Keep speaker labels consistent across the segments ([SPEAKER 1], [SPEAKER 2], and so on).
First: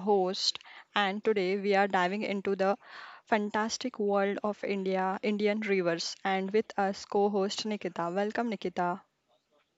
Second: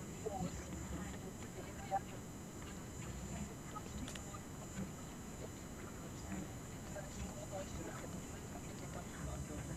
[SPEAKER 1] host, and today we are diving into the fantastic world of India, Indian rivers, and with us co host Nikita. Welcome, Nikita.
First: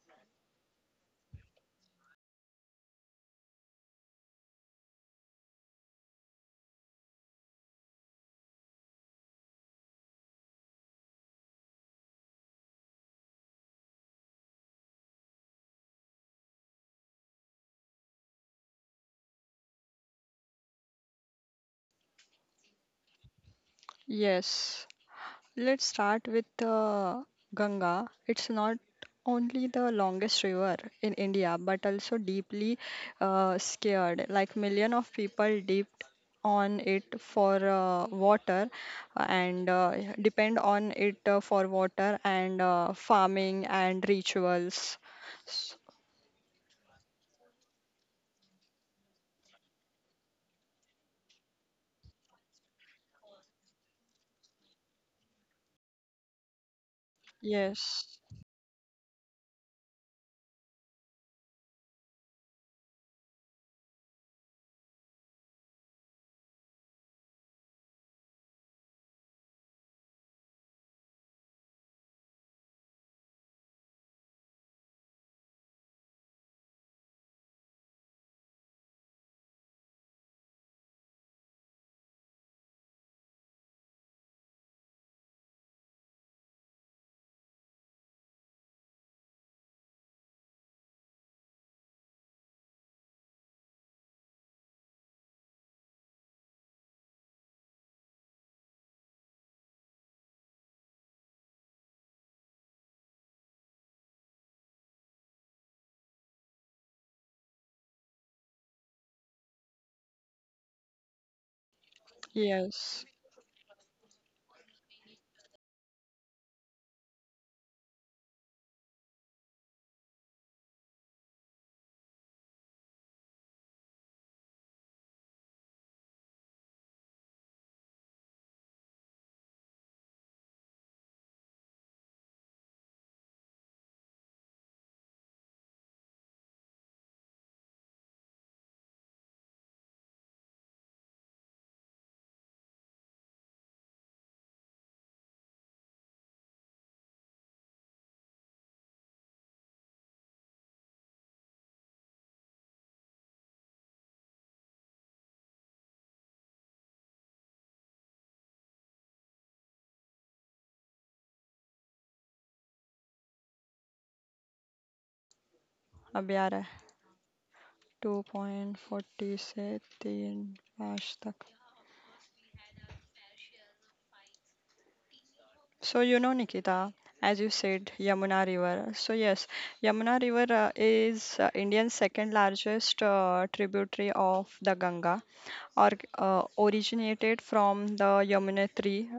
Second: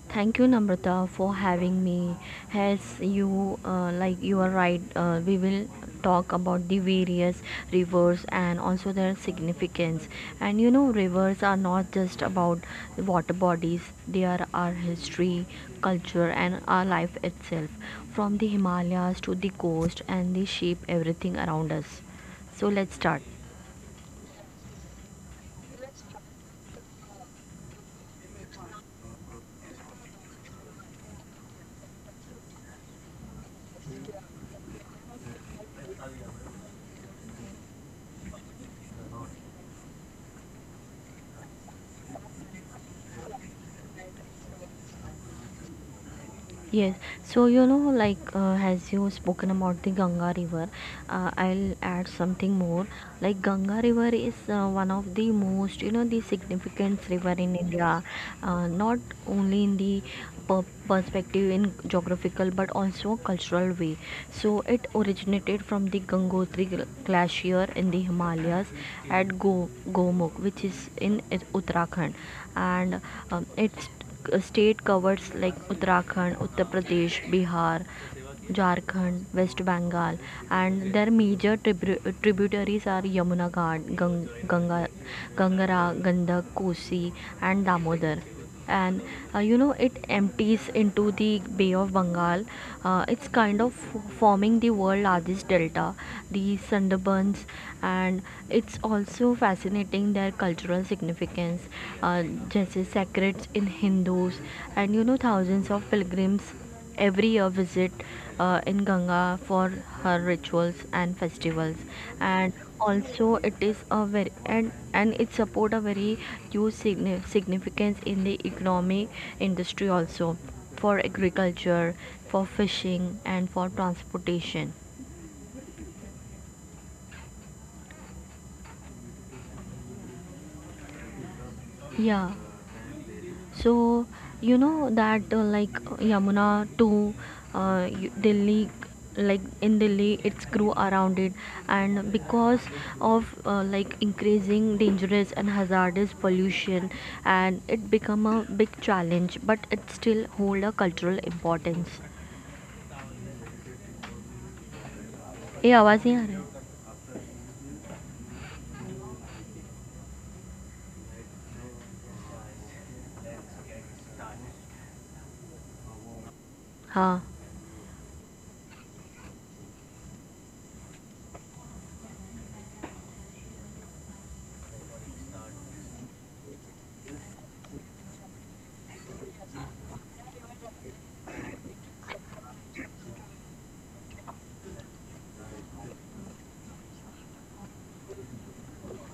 [SPEAKER 2] Thank you, Namrata, for having me. As you you are right. We will talk about the various rivers and also their significance. And you know, rivers are not just about water bodies. They are our history, culture, and our life itself. From the Himalayas to the coast and they shape everything around us. So let's start.
[SPEAKER 1] Yes. Let's start with Ganga. It's not only the longest river in India, but also deeply scared. Like million of people dipped on it for water and depend on it for water and farming and rituals. S-
[SPEAKER 2] Yes, so you know, as you spoken about the Ganga River, I'll add something more. Like Ganga River is one of the most, you know, the significant river in India,
[SPEAKER 1] Yes,
[SPEAKER 2] not only in the perspective in geographical but also cultural way. So it originated from the Gangotri Glacier in the Himalayas at Gomukh, which is in Uttarakhand, and it's state covers like Uttarakhand, Uttar Pradesh, Bihar, Jharkhand, West Bengal, and their major tributaries are Yamuna Ghat, Ganga, Gangara, Gandak, Kosi, and Damodar. And You know, it empties into the Bay of Bengal. It's kind of forming the world largest delta, the Sundarbans, and it's also fascinating their cultural significance, uh, जैसे sacred in Hindus, and you know, thousands of pilgrims every year visit in Ganga for her rituals and festivals and
[SPEAKER 1] yes.
[SPEAKER 2] also it is a very and it support a very huge significance in the economic industry also for agriculture, for fishing, and for transportation. Yeah. So, you know that Yamuna to Delhi, like in Delhi, it's grew around it, and because of increasing dangerous and hazardous pollution, and it become a big challenge, but it still hold a cultural importance. ये आवाज नहीं आ रही
[SPEAKER 1] अभी आ hai.
[SPEAKER 2] हाँ.
[SPEAKER 1] है 2.46 तीन पाँच तक. So, you know, Nikita, as you said, Yamuna River. So, yes, Yamuna River is India's second largest tributary of the Ganga or, originated from the Yamuna tree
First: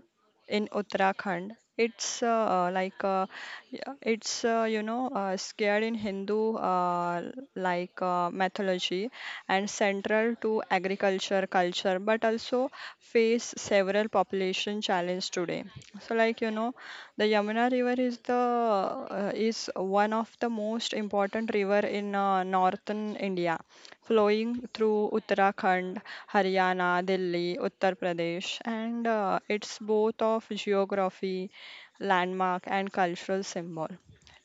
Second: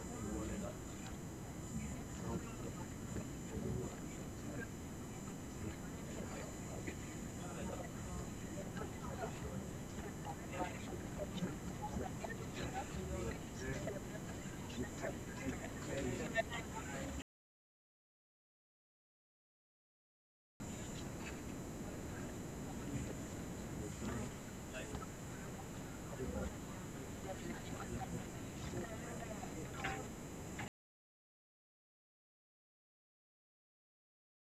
[SPEAKER 1] in Uttarakhand. It's yeah, it's scared in Hindu mythology and central to agriculture culture, but also face several population challenge today. So like you know, the Yamuna River is one of the most important river in northern India flowing through Uttarakhand, Haryana, Delhi, Uttar Pradesh, and it's both of geography, landmark, and cultural symbol.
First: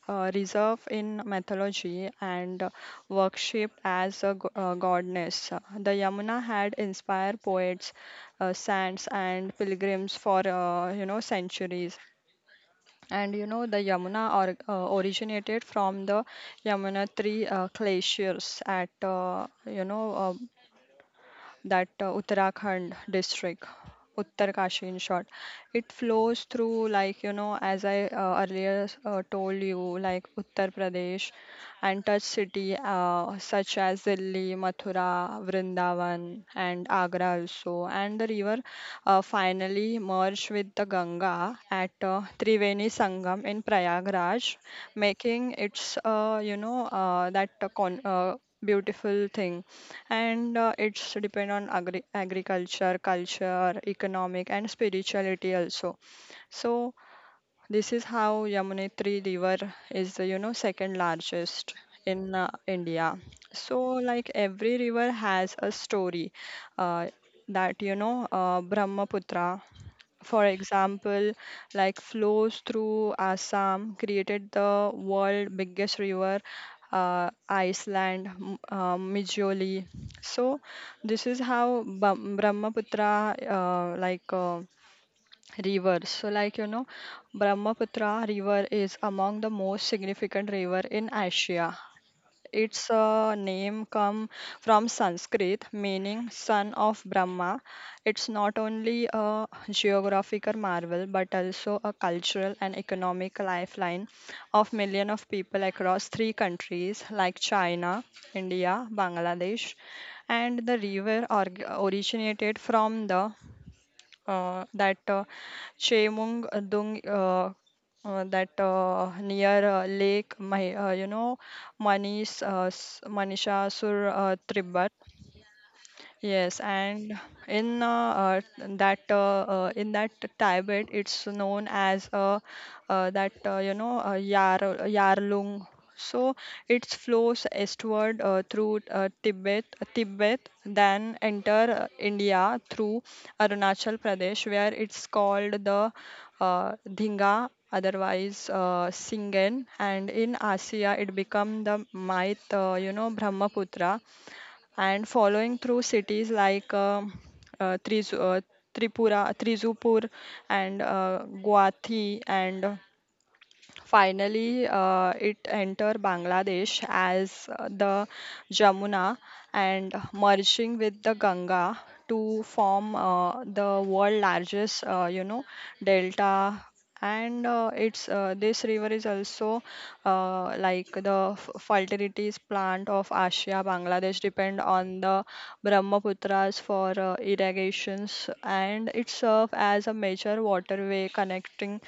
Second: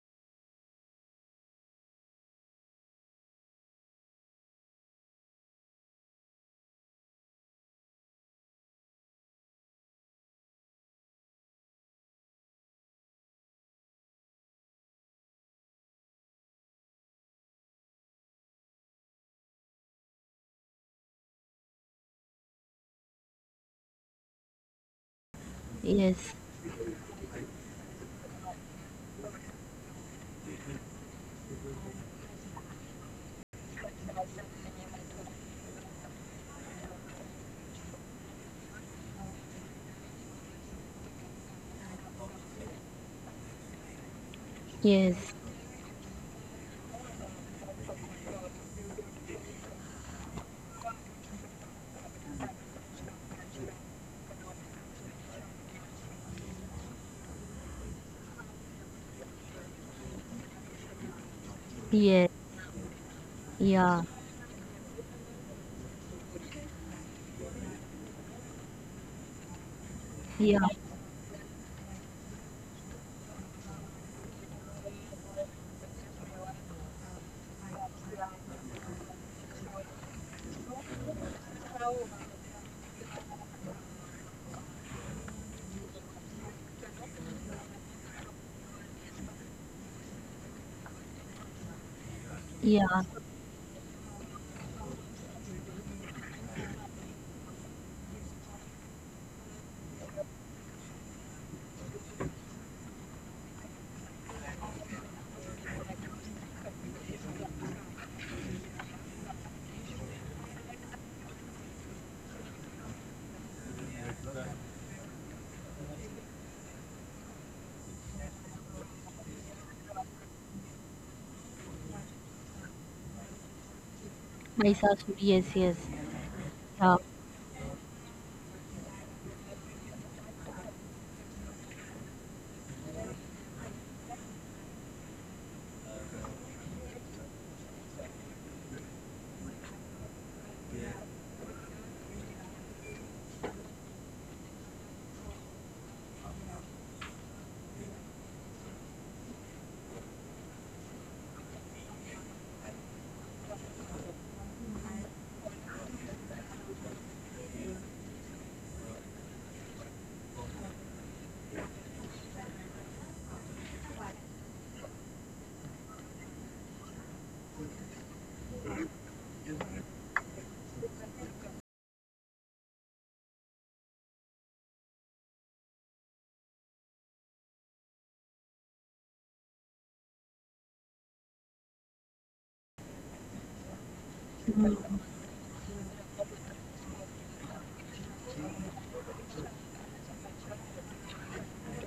[SPEAKER 1] Reserve in mythology and worshipped as a goddess. The Yamuna had inspired poets, saints, and pilgrims for you know centuries. And you know, the Yamuna or, originated from the Yamunotri glaciers at, you know, that Uttarakhand district, Uttarkashi in short. It
[SPEAKER 2] Yes.
[SPEAKER 1] flows through, like, you know, as I earlier told you, like Uttar Pradesh and touch city such as Delhi, Mathura, Vrindavan, and Agra also. And the river finally merged with the Ganga at Triveni Sangam in Prayagraj,
[SPEAKER 2] Yes.
[SPEAKER 1] making its, beautiful thing and it's depend on agriculture culture economic and spirituality also. So this is how Yamunetri River is the, you know, second largest in
[SPEAKER 2] yes.
[SPEAKER 1] India. So,
[SPEAKER 2] Yeah.
[SPEAKER 1] like every river has a story uh, that, you know, Brahmaputra, for
[SPEAKER 2] Yeah.
[SPEAKER 1] example, like flows through Assam, created the world biggest river, Iceland, Mijoli. So, this is how Brahmaputra, river. So like you know, Brahmaputra river is among the most significant river in Asia. Its
[SPEAKER 2] या
[SPEAKER 1] name come from Sanskrit meaning son of Brahma. It's not only a geographical marvel but also a cultural and economic lifeline of millions of people across three countries like China, India, Bangladesh. And the river org originated from the that Chemung Dung, that near Lake, Manish Manisha Sur
[SPEAKER 2] my.
[SPEAKER 1] Tribat.
[SPEAKER 2] Yes. Yes.
[SPEAKER 1] Yes,
[SPEAKER 2] Yeah.
[SPEAKER 1] and in that in that Tibet, it's known as that you know Yar Yarlung. So it flows eastward through Tibet, then enter India through Arunachal Pradesh, where it's called the Dhinga, otherwise Singen, and in Asia it become the Mait, Brahmaputra, and following through cities like Trizu, Tripura, Trizupur, and Guathi, and finally, it entered Bangladesh as the Jamuna and merging with the Ganga to form the world largest, delta. And it's this river is also like the fertilities plant of Asia. Bangladesh depend on the Brahmaputras for irrigations, and it serves as a major waterway connecting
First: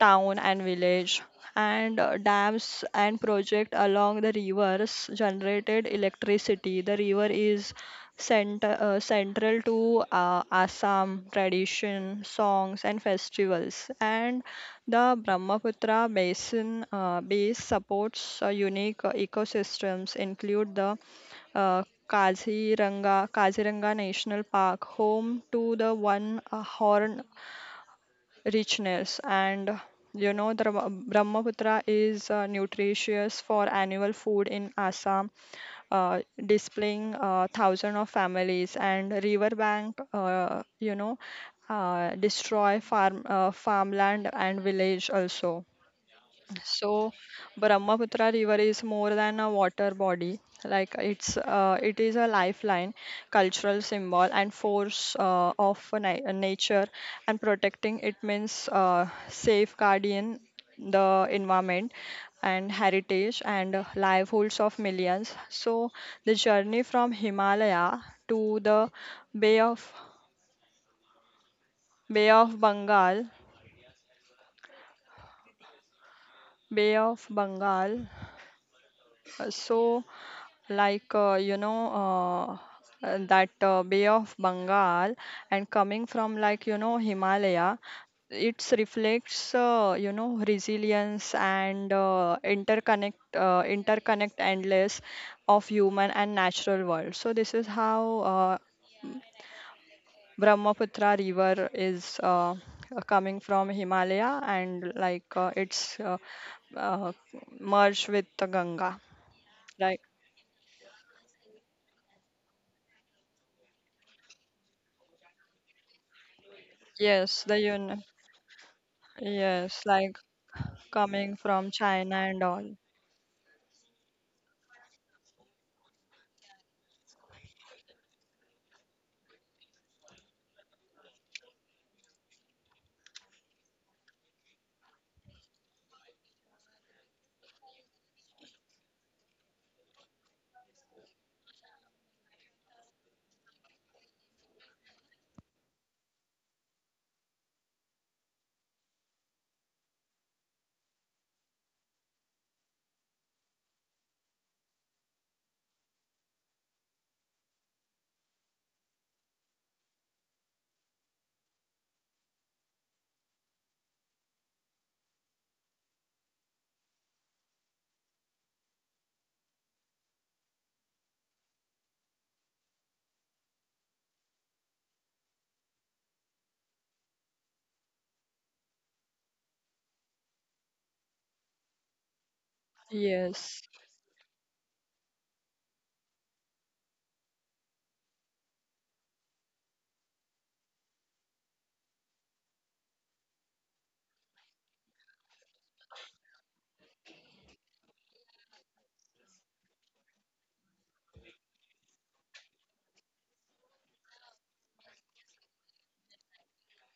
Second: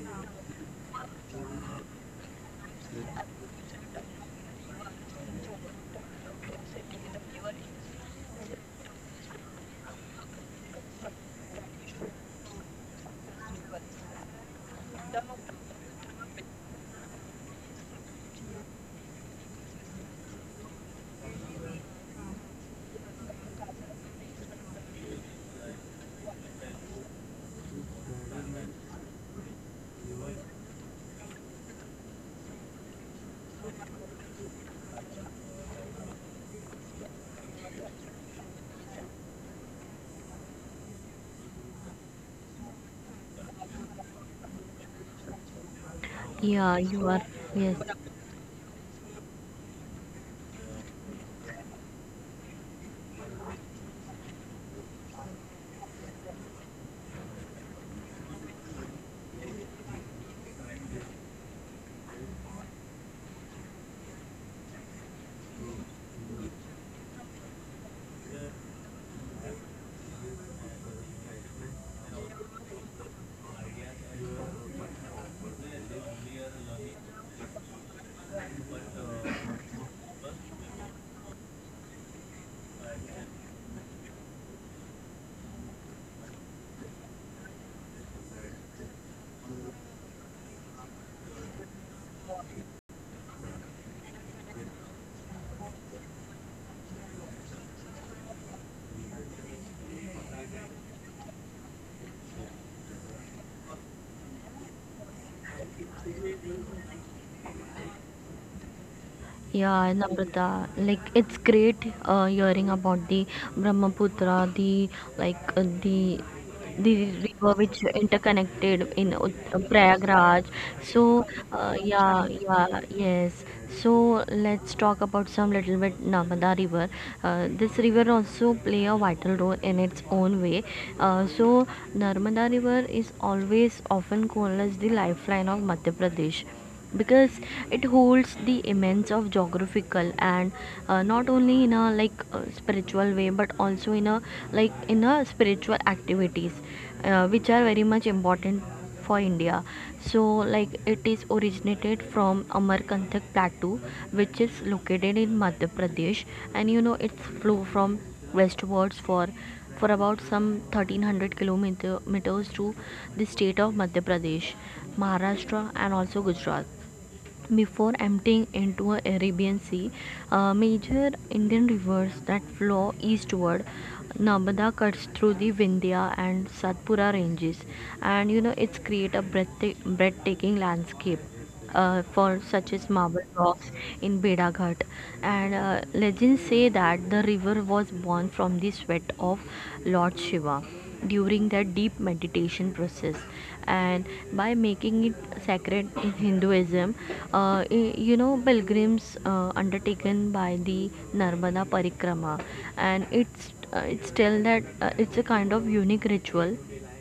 [SPEAKER 1] town and village, and dams and project along the rivers generated electricity. The river is central to Assam tradition, songs, and festivals. And the Brahmaputra basin base supports unique ecosystems, include the uh, Kaziranga National Park, home to the one horn richness. And you know the brahmaputra is nutritious for annual food in Assam, uh, displaying thousands of families and riverbank, destroy farmland and village also.
[SPEAKER 2] Yeah, you
[SPEAKER 1] So,
[SPEAKER 2] are. Yes.
[SPEAKER 1] Brahmaputra River is more than a water body. Like it is a lifeline, cultural symbol, and force of na nature. And protecting it means safeguarding the environment and heritage and livelihoods of millions. So, the journey from Himalaya to the Bay of Bay of Bengal, Bay of Bengal. So, like you know that Bay of Bengal and coming from like you know Himalaya, it reflects resilience and interconnect endless of human and natural world. So this is how Brahmaputra river is coming from Himalaya and like it's uh, merged with the Ganga.
[SPEAKER 2] Yeah,
[SPEAKER 1] Like
[SPEAKER 2] Namrata. Like it's great hearing about the Brahmaputra, the like the
[SPEAKER 1] yes,
[SPEAKER 2] river
[SPEAKER 1] the
[SPEAKER 2] which
[SPEAKER 1] un
[SPEAKER 2] interconnected in
[SPEAKER 1] yes, like
[SPEAKER 2] Prayagraj. So
[SPEAKER 1] coming from China and all.
[SPEAKER 2] yes. So let's talk about some little bit Narmada River. This river also play a vital role in its own way. So Narmada River is always often called as the lifeline of Madhya Pradesh, because it holds the immense of geographical and, not only in a spiritual way but also in a like in a spiritual activities which are very much important for India. So like it is originated from Amarkantak plateau, which is located in Madhya Pradesh, and you know it's flow from westwards for about some 1300 kilometers to the state of Madhya Pradesh, Maharashtra, and also Gujarat. Before emptying into the Arabian Sea, major Indian rivers that flow eastward, Narmada cuts through the Vindhya and Satpura ranges, and you know it's create a breathtaking landscape. For such as marble
[SPEAKER 1] Yes,
[SPEAKER 2] rocks in Bedaghat, and legends say that the river was born from the sweat of Lord Shiva during the deep meditation process and by making it sacred in Hinduism. You know, pilgrims undertaken by the Narmada Parikrama, and it's tell that it's a kind of unique ritual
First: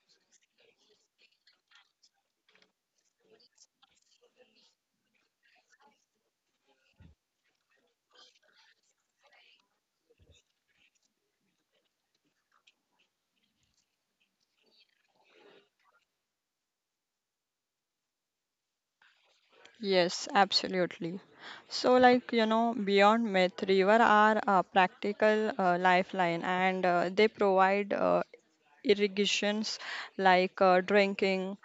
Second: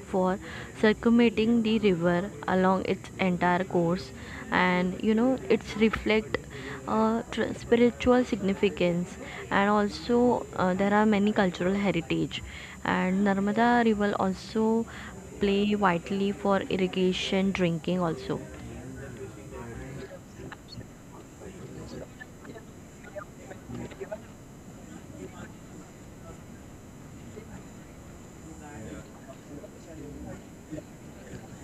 [SPEAKER 2] for circumventing the river along its entire course, and you know it's reflect spiritual significance, and also there are many cultural heritage, and Narmada River also play vitally for irrigation, drinking also.
[SPEAKER 1] yes, absolutely. So, like, you know, beyond myth, river are a practical lifeline and they provide irrigations, like drinking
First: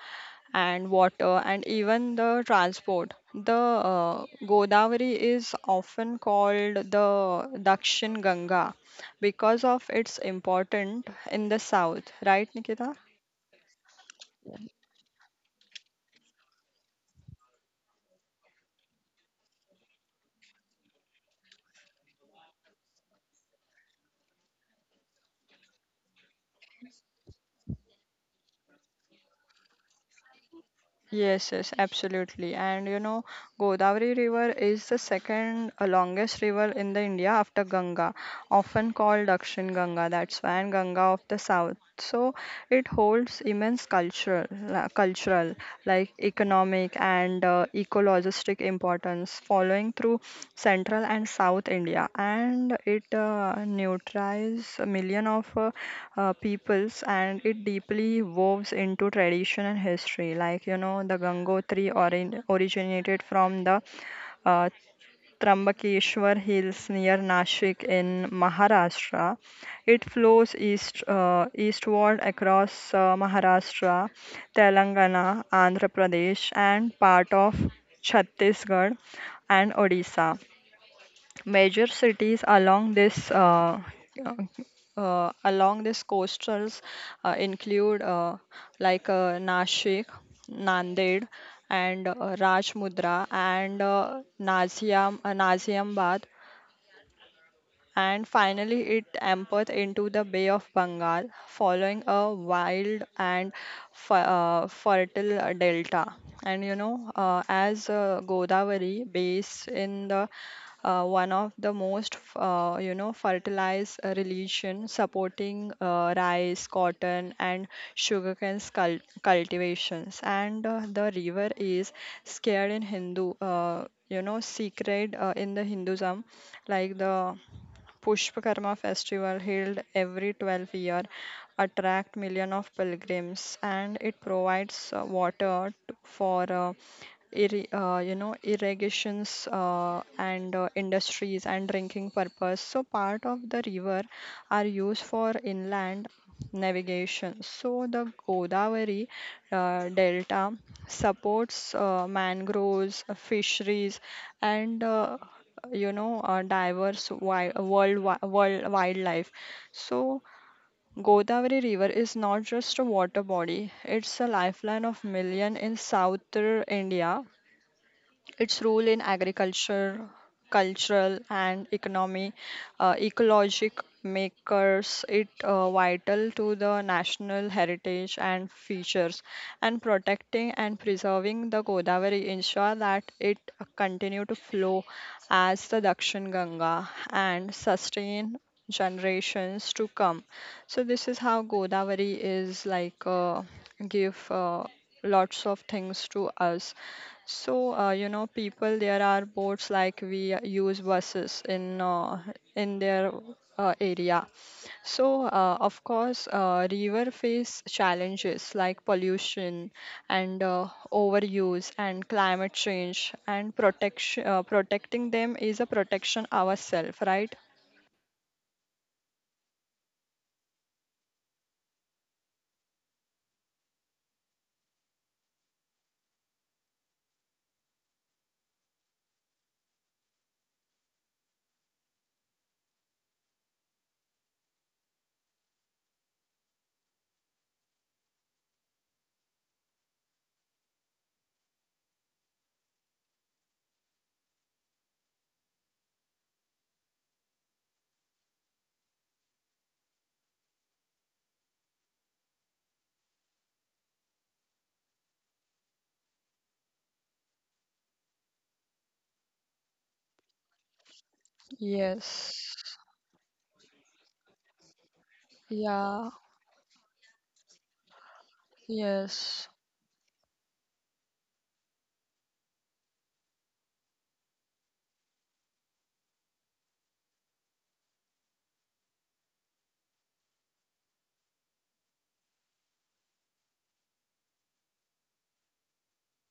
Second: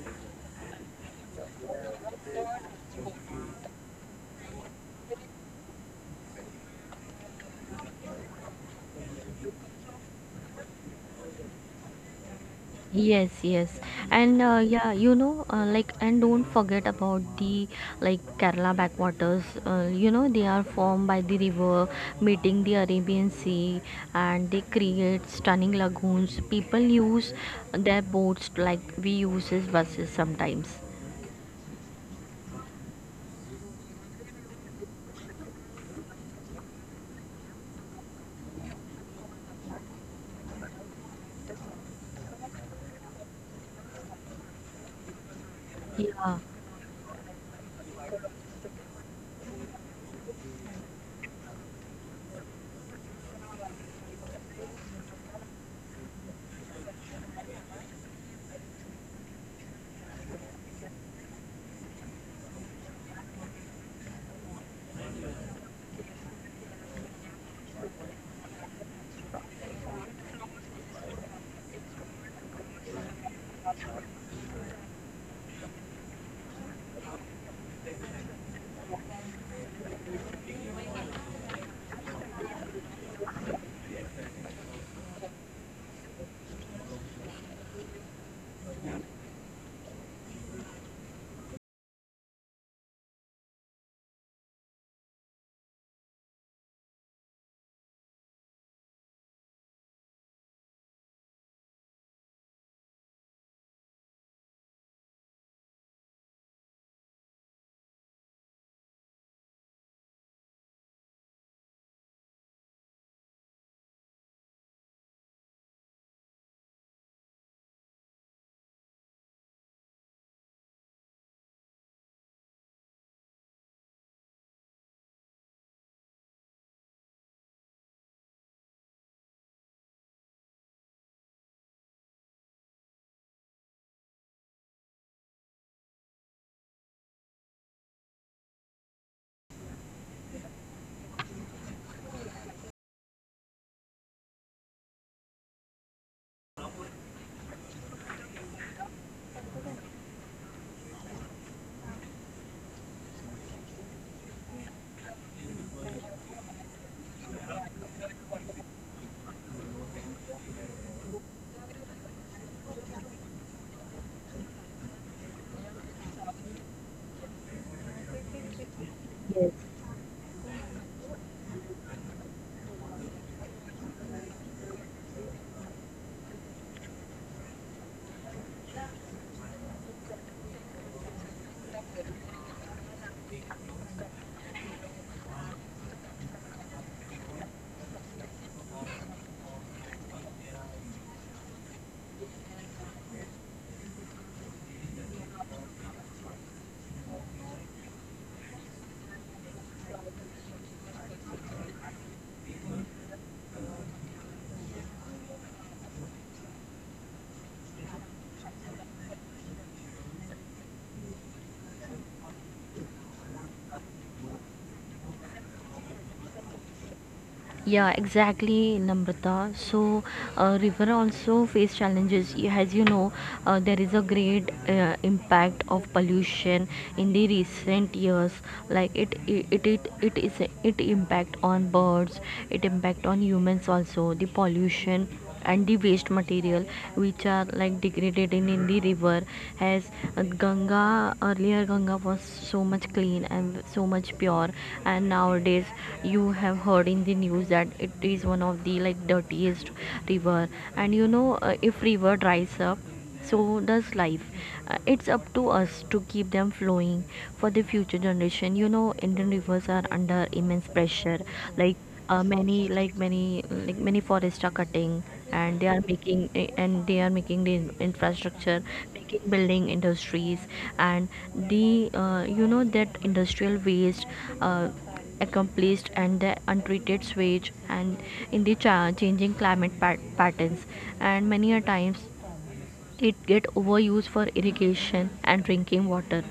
[SPEAKER 1] and water and even the transport. The Godavari is often called the Dakshin Ganga because of its importance in the south, right, Nikita?
[SPEAKER 2] Yes. Yes. And you know and don't forget about the like Kerala backwaters. You know, they are formed by the river meeting the Arabian Sea, and they create stunning lagoons. People use their boats like we uses buses sometimes.
[SPEAKER 1] Yes, yes, absolutely. And you know, Godavari River is the second longest river in the India after Ganga, often called Dakshin Ganga, that's Swan Ganga of the south. So it holds immense cultural, like
[SPEAKER 2] Yeah.
[SPEAKER 1] economic and ecologistic importance. Following through central and south India, and it neutralizes million of peoples, and it deeply woves into tradition and history. Like you know, the Gangotri originated from the uh, Trambakeshwar Hills near Nashik in Maharashtra. It flows eastward across Maharashtra, Telangana, Andhra Pradesh, and part of Chhattisgarh and Odisha. Major cities uh, along this coastals include Nashik, Nanded, and Rajmundra and Naziambad, and finally it ampered into the Bay of Bengal, following a wild and fertile delta. And you know, as Godavari, based in the one of the most fertilized religion supporting rice cotton and sugarcane cultivations, and the river is scared in Hindu, sacred in the Hinduism, like the Pushpakarma festival held every 12-year attract millions of pilgrims, and it provides water for irrigations and industries and drinking purpose. So part of the river are used for inland navigation. So the Godavari delta supports mangroves, fisheries, and diverse world world wildlife. So Godavari river is not just a water body, it's a lifeline of million in southern India. Its role in
[SPEAKER 2] Yes.
[SPEAKER 1] agriculture, cultural, and economy, ecologic, makers it vital to the national heritage and features. And protecting and preserving the Godavari ensure that it continue to flow as the Dakshin Ganga and sustain generations to come. So this is how Godavari is like, give lots of things to us. So, you know, people, there are boats like we use buses in their area. So, of course, river face challenges like pollution and overuse and climate change and protection. Protecting them is a protection ourselves, right?
[SPEAKER 2] Yeah, exactly, Namrata. So, river also face challenges. As you know, there is a great impact of pollution in the recent years. Like it impact on birds. It impact on humans also. The pollution and the waste material which are like degraded in the river, as Ganga, earlier Ganga was so much clean and so much pure, and nowadays you have heard in the news that it is one of the like dirtiest river. And you know, if river dries up, so does life. It's up to us to keep them flowing for the future generation. You know, Indian rivers are under immense pressure. Like, uh,
[SPEAKER 1] Yes.
[SPEAKER 2] many like many many forests are cutting and they are
[SPEAKER 1] Yeah.
[SPEAKER 2] making the infrastructure, making
[SPEAKER 1] Yes.
[SPEAKER 2] building industries, and the, you know, that industrial waste uh, accomplished and the untreated sewage, and in the changing climate patterns, and many a times it get overused for irrigation and drinking water.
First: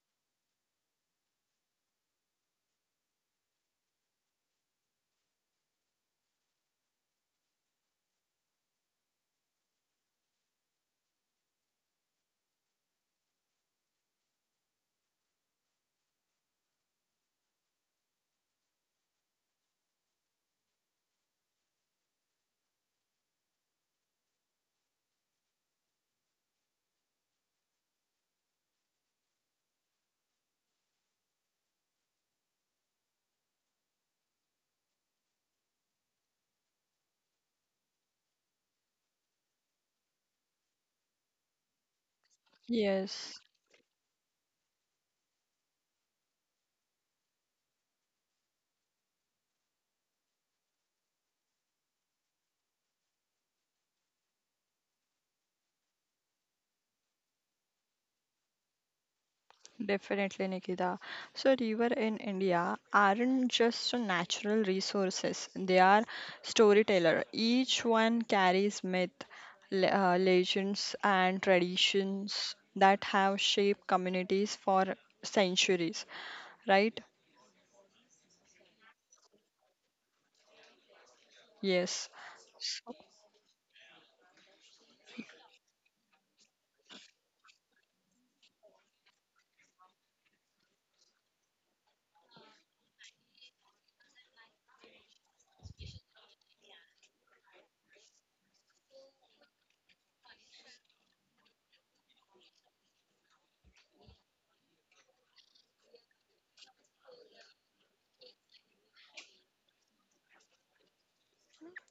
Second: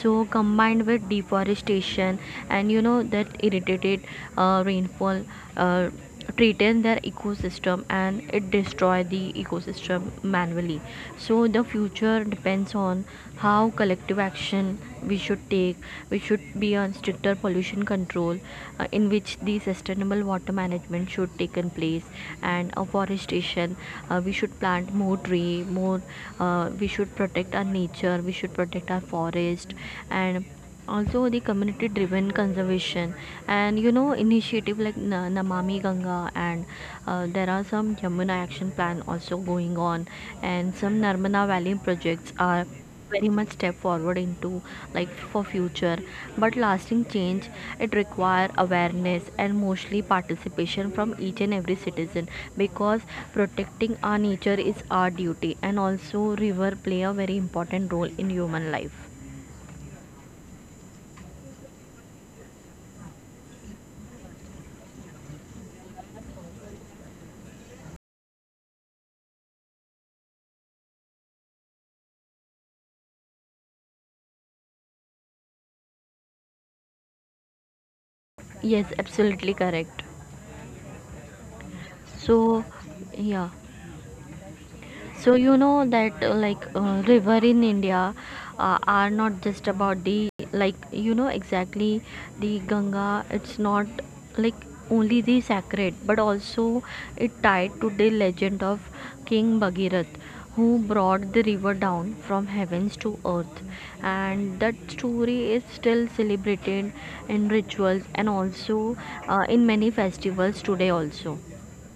[SPEAKER 2] So combined with deforestation and you know that irritated rainfall uh, threaten their ecosystem and it destroy the ecosystem manually. So the future depends on how collective action we should take. We should be on stricter pollution control, in which the sustainable water management should take in place, and afforestation. Uh, we should plant more tree more we should protect our nature, we should protect our forest, and also the community driven conservation. And you know initiative like Namami Ganga, and there are some Yamuna action plan also going on, and some Narmada valley projects are very
[SPEAKER 1] Yes.
[SPEAKER 2] much step forward into like for future. But lasting change, it require awareness and mostly participation from each and every citizen, because protecting our nature is our duty and also river play a very important role in human life.
[SPEAKER 1] Definitely, Nikita. So, river in India aren't just natural resources; they are storyteller. Each one carries myth, legends, and traditions that have shaped communities for centuries. Right?
[SPEAKER 2] Yes, absolutely correct.
[SPEAKER 1] Yes.
[SPEAKER 2] So, yeah. So you know that river in India are not just about the like you know exactly the Ganga. It's not like only the sacred, but also it tied to the legend of King Bhagirath, who brought the river down from heavens to earth, and that story is still celebrated in rituals and also in many festivals today also.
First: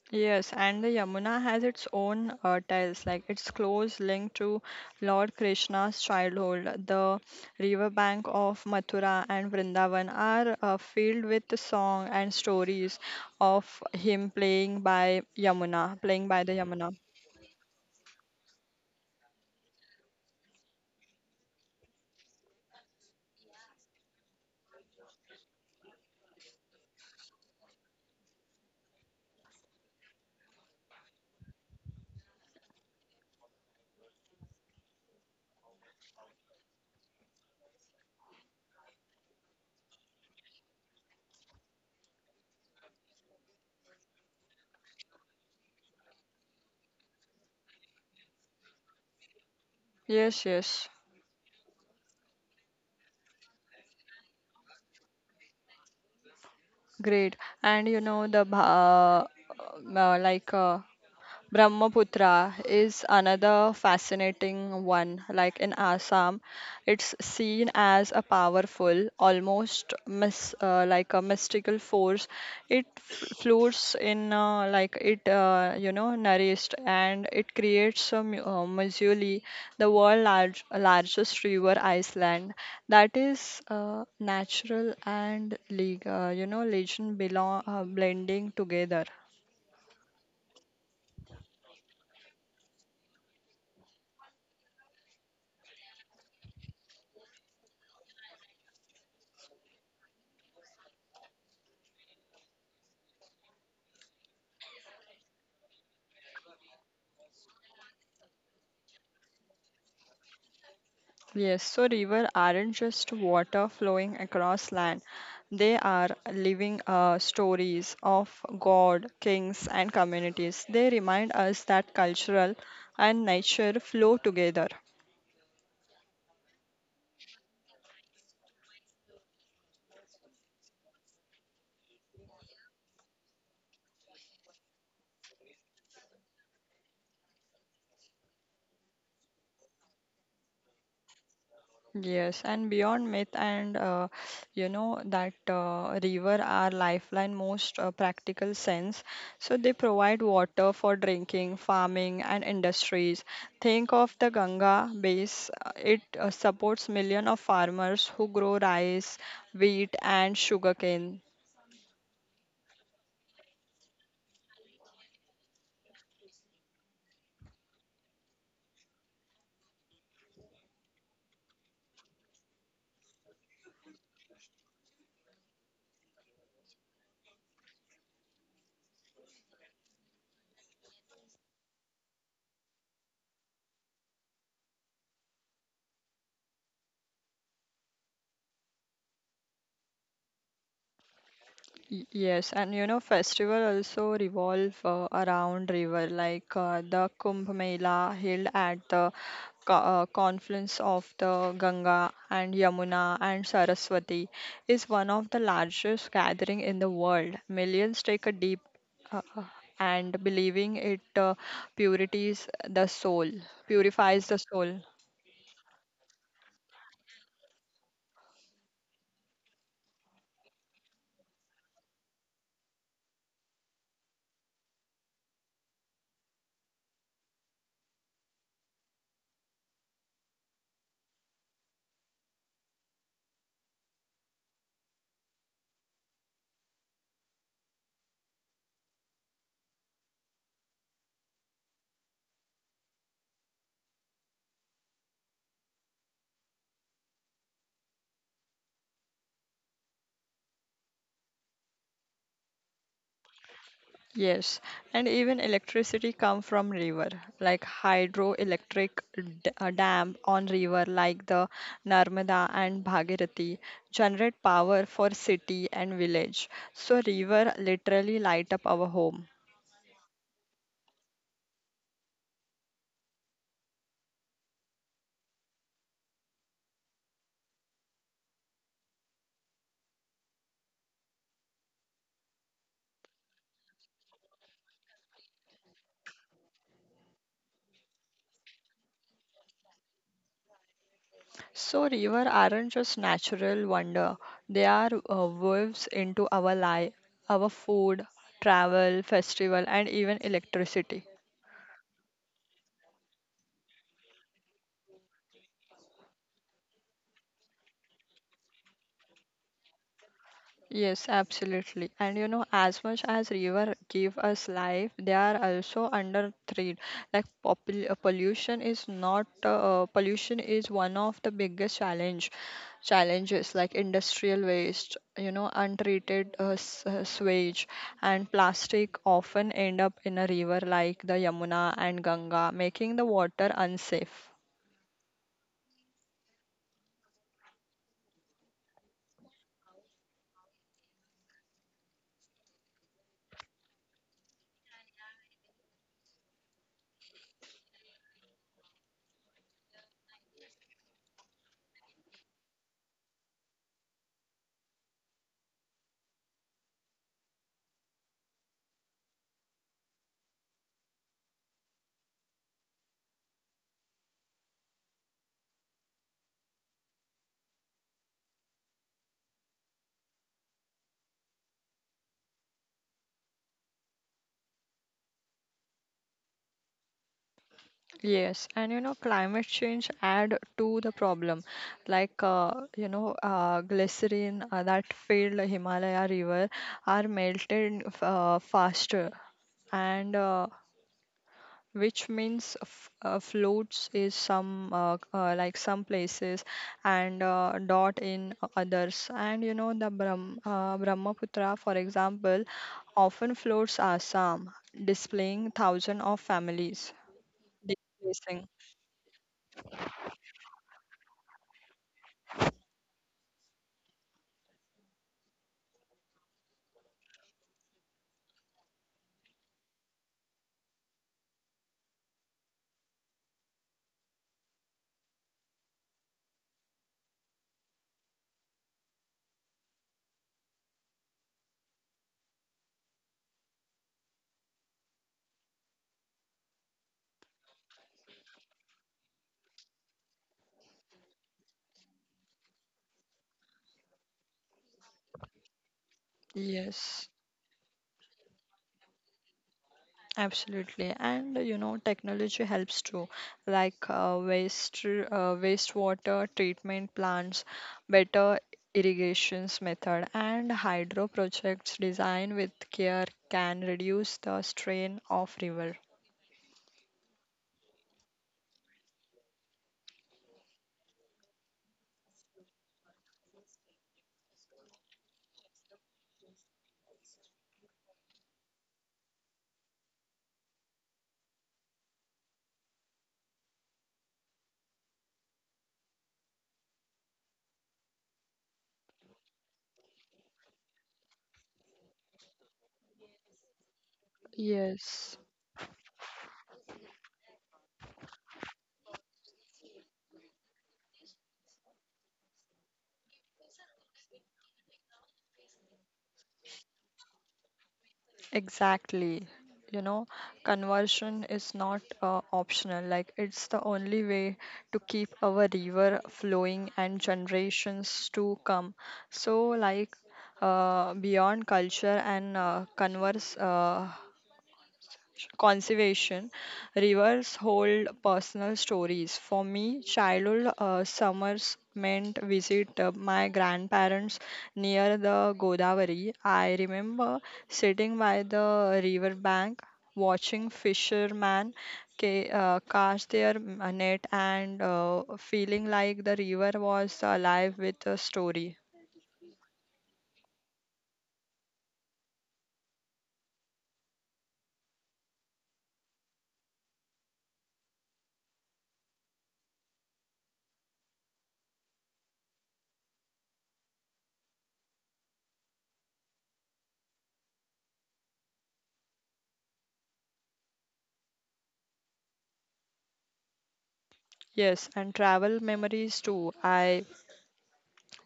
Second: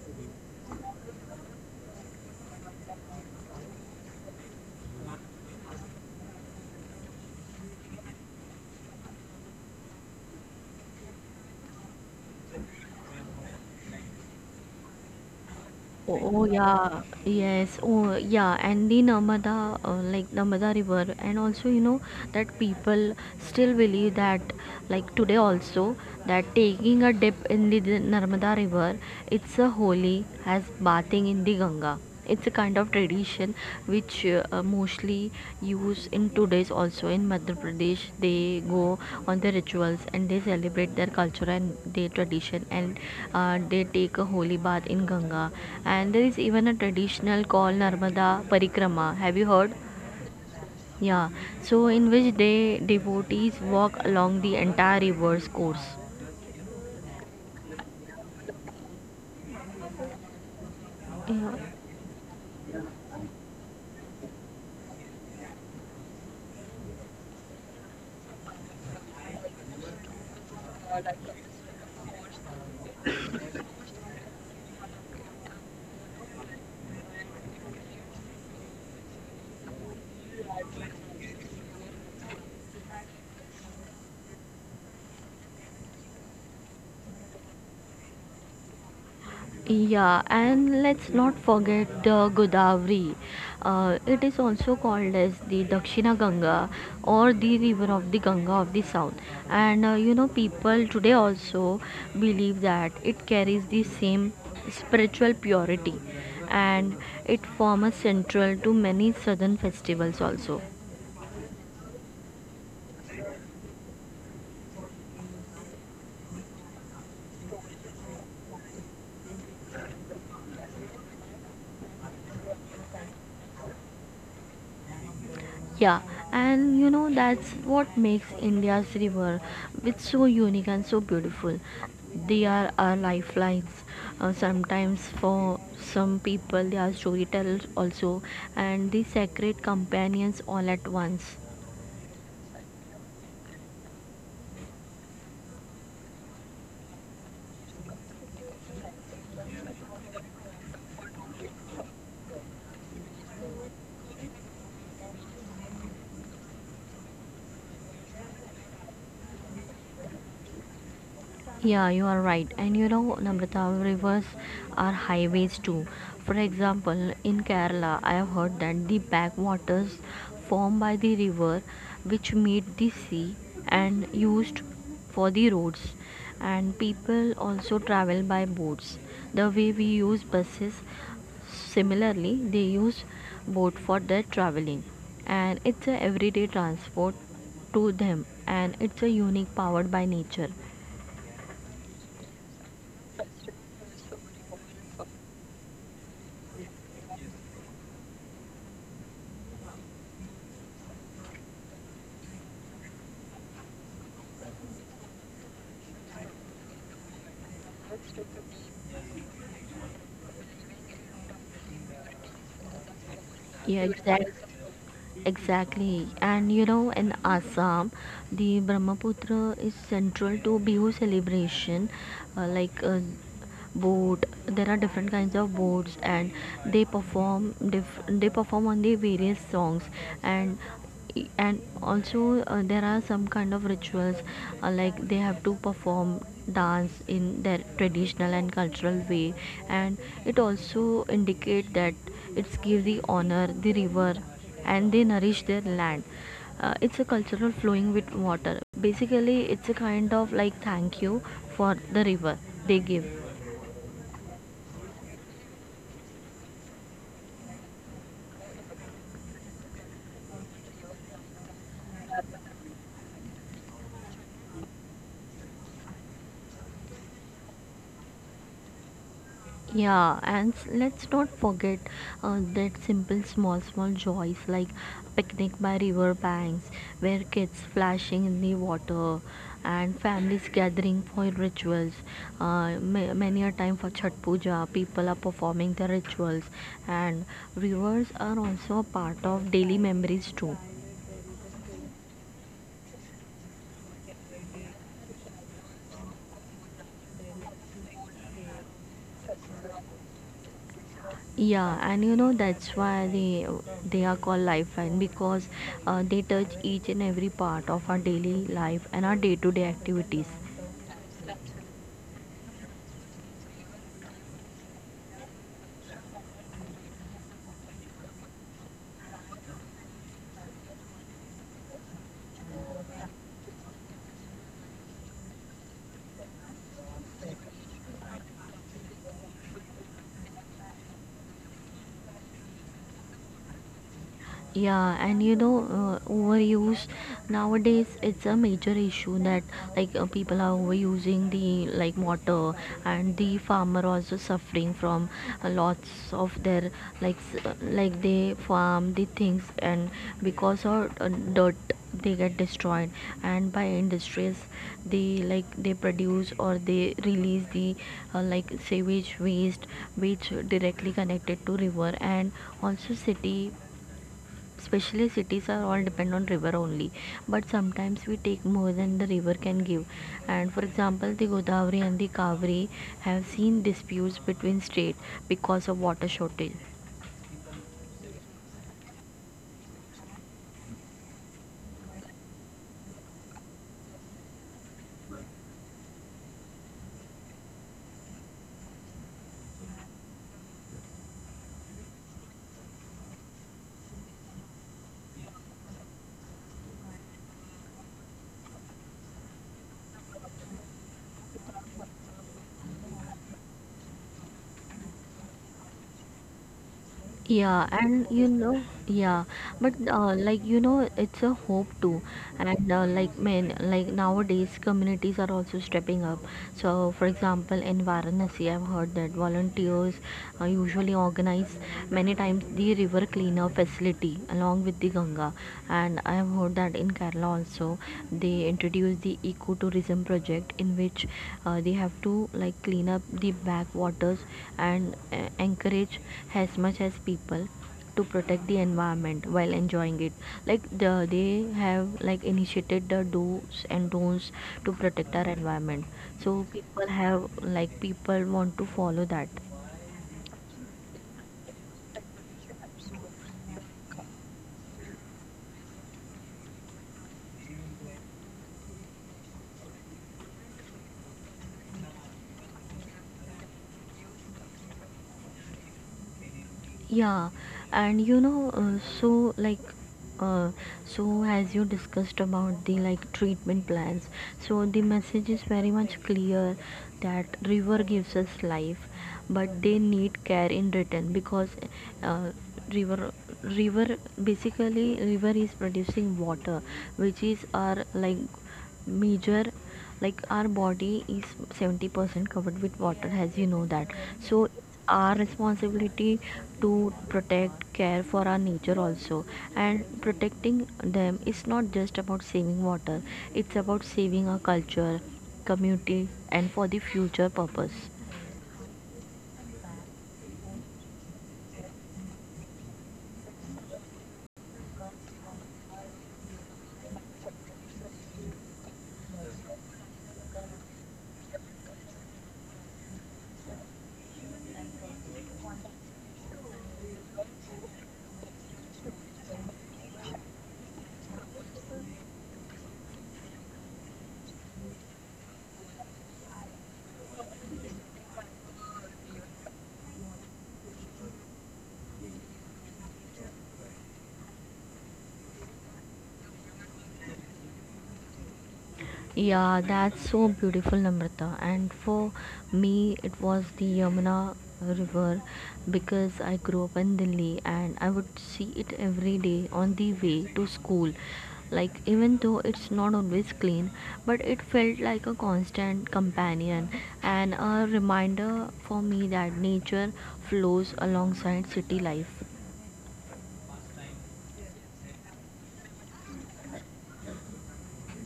[SPEAKER 1] Yes, and the Yamuna has its own tales, like its close link to Lord Krishna's childhood. The riverbank of Mathura and Vrindavan are filled with the song and stories of him playing by Yamuna,
[SPEAKER 2] Oh,
[SPEAKER 1] playing
[SPEAKER 2] right?
[SPEAKER 1] by
[SPEAKER 2] Oh
[SPEAKER 1] the Yamuna.
[SPEAKER 2] yeah, yes. Oh yeah, and the Narmada, Narmada River, and also you know that people still believe that, like today also, that taking a dip in the Narmada River, it's a holy as bathing in the Ganga. It's a kind of tradition which mostly used in today's also in Madhya Pradesh. They go on the rituals and they celebrate their culture and their tradition, and they take a holy bath in Ganga. And there is even a traditional called Narmada Parikrama, have you heard?
[SPEAKER 1] Yes, yes,
[SPEAKER 2] Yeah, so in which they devotees walk along the entire river's course.
[SPEAKER 1] great. And you know the bha- like
[SPEAKER 2] Yeah.
[SPEAKER 1] Brahmaputra is another fascinating one. Like in Assam, it's seen as a powerful, almost like a mystical force. It flows in, like you know, nourished, and it creates a Missouri, the largest river island that is natural and legend belong blending together.
[SPEAKER 2] Yeah, and let's not forget the Godavari. It is also called as the Dakshina Ganga or the river of the Ganga of the South. And you know, people today also believe that it carries the same spiritual purity, and it forms a central to many southern festivals also.
[SPEAKER 1] Yes, so rivers aren't just water flowing across land. They are living stories of God, kings, and communities. They remind us that cultural and nature flow together.
[SPEAKER 2] Yeah, and you know that's what makes India's river it's so unique and so beautiful. They are our lifelines. Sometimes for some people they are storytellers also and the sacred companions all at once.
[SPEAKER 1] Yes, and beyond myth and you know that river are lifeline most practical sense. So they provide water for drinking, farming, and industries. Think of the Ganga base. It supports millions of farmers who grow rice, wheat, and sugarcane.
[SPEAKER 2] Yeah, you are right. And you know, Namrata, rivers are highways too. For example, in Kerala, I have heard that the backwaters formed by the river which meet the sea and used for the roads. And people also travel by boats. The way we use buses, similarly, they use boat for their traveling. And it's a everyday transport to them and it's a unique powered by nature.
[SPEAKER 1] Yes, and you know, festival also revolve around river, like the Kumbh Mela held at the confluence of the Ganga and Yamuna and Saraswati is one of the largest gathering in the world. Millions take a deep, uh, uh, and believing it purities the soul,
[SPEAKER 2] Yeah,
[SPEAKER 1] purifies the
[SPEAKER 2] exactly.
[SPEAKER 1] soul.
[SPEAKER 2] Exactly. And you know, in Assam, the Brahmaputra is central to Bihu celebration. Uh, like uh, Boat, there are different kinds of boats, and they perform on the various songs, and also there are some kind of rituals, like they have to perform dance in their traditional and cultural way, and it also indicate that it's give the honor the river and they nourish their land. It's a cultural flowing with water. Basically, it's a kind of like thank you for the river they give.
[SPEAKER 1] Yes, and even electricity come from river, like hydroelectric dam on river like the Narmada and Bhagirathi generate power for city and village. So river literally light up our home.
[SPEAKER 2] Let's not forget that simple small small joys like picnic by river banks where kids flashing in the water and families gathering for rituals. Many a time for Chhat Puja, people are performing the rituals, and rivers are also a part of daily memories too.
[SPEAKER 1] So river aren't just natural wonder; they are waves into our life, our food, travel, festival, and even electricity.
[SPEAKER 2] Yeah, and you know that's why they are called lifeline because they touch each and every part of our daily life and our day-to-day activities.
[SPEAKER 1] Yes, absolutely. And you know, as much as river give us life, they are also under threat. Like pollution is not pollution is one of the biggest challenges like industrial waste, you know, untreated sewage and plastic often end up in a river like the Yamuna and Ganga, making the water unsafe.
[SPEAKER 2] Yeah, and you know, overuse nowadays, it's a major issue that, people are overusing the, like, water. And the farmer also suffering from lots of their, like, they farm the things and because of dirt, they get destroyed. And by industries, they like, they produce or they release the like sewage waste, which directly connected to river and also city. Especially cities are all depend on river only, but sometimes we take more than the river can give. And for example, the godavari and the kaveri have seen disputes between state because of water shortage.
[SPEAKER 1] Yes, and you know, climate change add to the problem. Like, you know, glycerine that filled the Himalaya river are melted faster, and which means f floats is some like some places and dot in others. And you know, the Brahmaputra, for example, often floats Assam, displaying thousands of families.
[SPEAKER 2] Yeah, and you
[SPEAKER 1] Displacing.
[SPEAKER 2] know, yeah, but like, you know, it's a hope too. And like men, like, nowadays communities are also stepping up. So, for example, in Varanasi, I've heard that volunteers usually organize many times the river cleanup facility along with the Ganga. And I've heard that in Kerala also, they introduced the ecotourism project in which they have to, like, clean up the backwaters and encourage as much as people to protect the environment while enjoying it. Like, they have, like, initiated the do's and don'ts to protect our environment, so people
[SPEAKER 1] Yes,
[SPEAKER 2] have, like, people want to follow that.
[SPEAKER 1] absolutely. And you know, technology helps too, like wastewater treatment plants, better irrigations method, and hydro projects designed with care can reduce the strain of river.
[SPEAKER 2] Yeah, and you know, uh, so as you discussed about the, like, treatment plans, so the message is very much clear that river gives us life, but they need care in return. Because uh, river river, basically river is producing water, which is our, like, major, like, our body is 70% covered with water, as you know that. So
[SPEAKER 1] Yes.
[SPEAKER 2] our responsibility to protect, care for our nature also, and protecting them is not just about saving water, it's about saving our culture, community, and for the future purpose.
[SPEAKER 1] Exactly. You know, conversion is not optional. Like, it's the only way to keep our river flowing and generations to come. So, like, beyond culture and converse. Conservation. Rivers hold personal stories. For me, childhood summers meant visit my grandparents near the Godavari. I remember sitting by the river bank, watching fishermen cast their net and feeling like the river was alive with a story.
[SPEAKER 2] Yeah, that's so beautiful, Namrata. And for me, it was the Yamuna river, because I grew up in Delhi and I would see it every day on the way to school. Like, even though it's not always clean, but it felt like a constant companion and a reminder for me that nature flows alongside city life.
[SPEAKER 1] Yes, and travel memories too. I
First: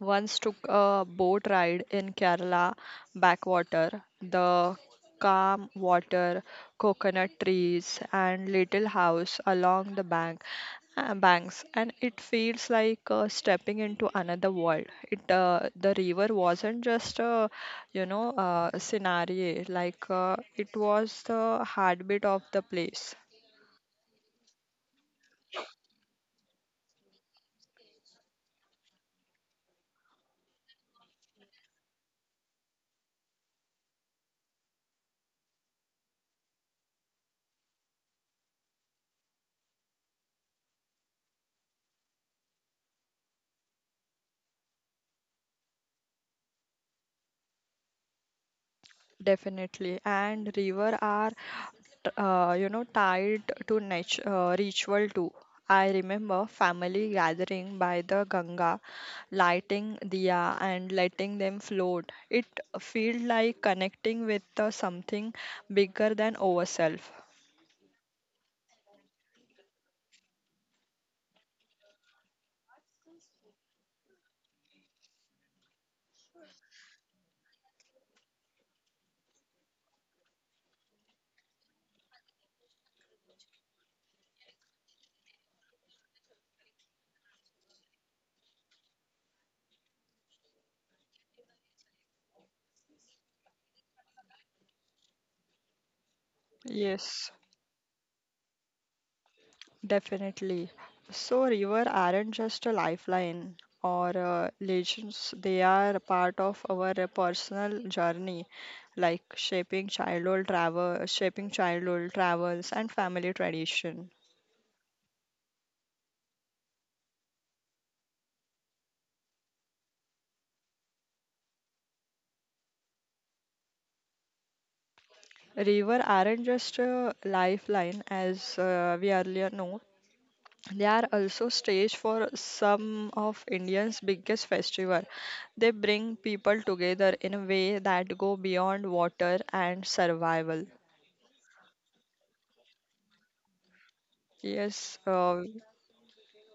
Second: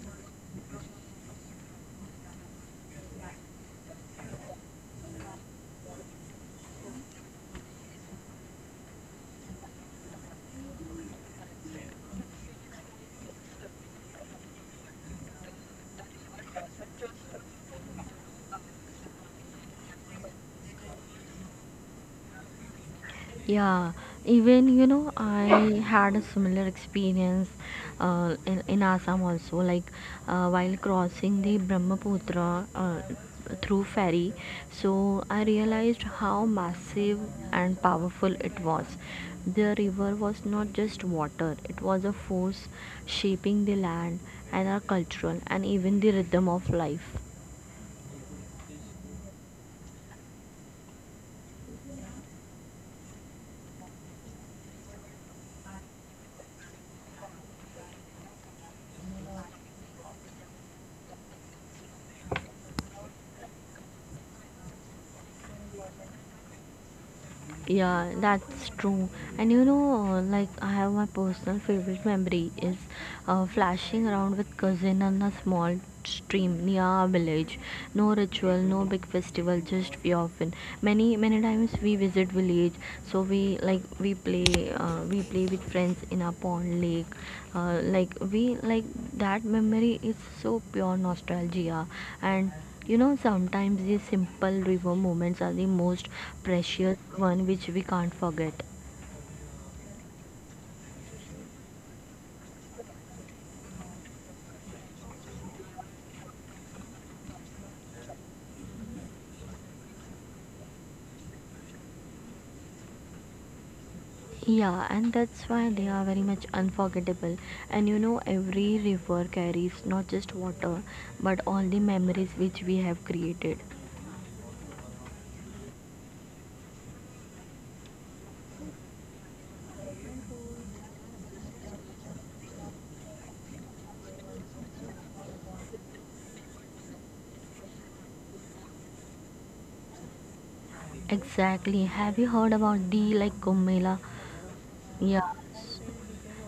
[SPEAKER 1] Once took a boat ride in Kerala backwater. The calm water, coconut trees, and little house along the banks, and it feels like stepping into another world. It The river wasn't just a, you know, scenario. Like it was the heartbeat of the place.
[SPEAKER 2] Yeah, even you know, I had a similar experience in Assam also. Like, while crossing the Brahmaputra through ferry, so I realized how massive and powerful it was. The river was not just water, it was a force shaping the land and our cultural and even the rhythm of life.
[SPEAKER 1] Definitely. And river are you know, tied to ritual too. I remember family gathering by the Ganga, lighting diya and letting them float. It felt like connecting with something bigger than ourselves.
[SPEAKER 2] Yeah, that's true. And you know, like, I have my personal favorite memory is flashing around with cousin on a small stream near our village. No ritual, no big festival, just we often. Many many times we visit village, so we, like, we play with friends in a pond lake. Like, that memory is so pure nostalgia. And you know, sometimes these simple river moments are the most precious
[SPEAKER 1] Yes.
[SPEAKER 2] one, which we can't forget.
[SPEAKER 1] Definitely. So, river aren't just a lifeline or legends, they are a part of our personal journey, like shaping childhood travels and family tradition.
[SPEAKER 2] Yeah, and that's why they are very much unforgettable. And you know, every river carries not just water but all the memories which we have created.
[SPEAKER 1] River aren't just a lifeline, as we earlier know. They are also stage for some of India's biggest festival. They bring people together in a way that go beyond water and survival.
[SPEAKER 2] Exactly. Have you heard about the, like, Kumbh Mela?
[SPEAKER 1] Yes,
[SPEAKER 2] Yeah.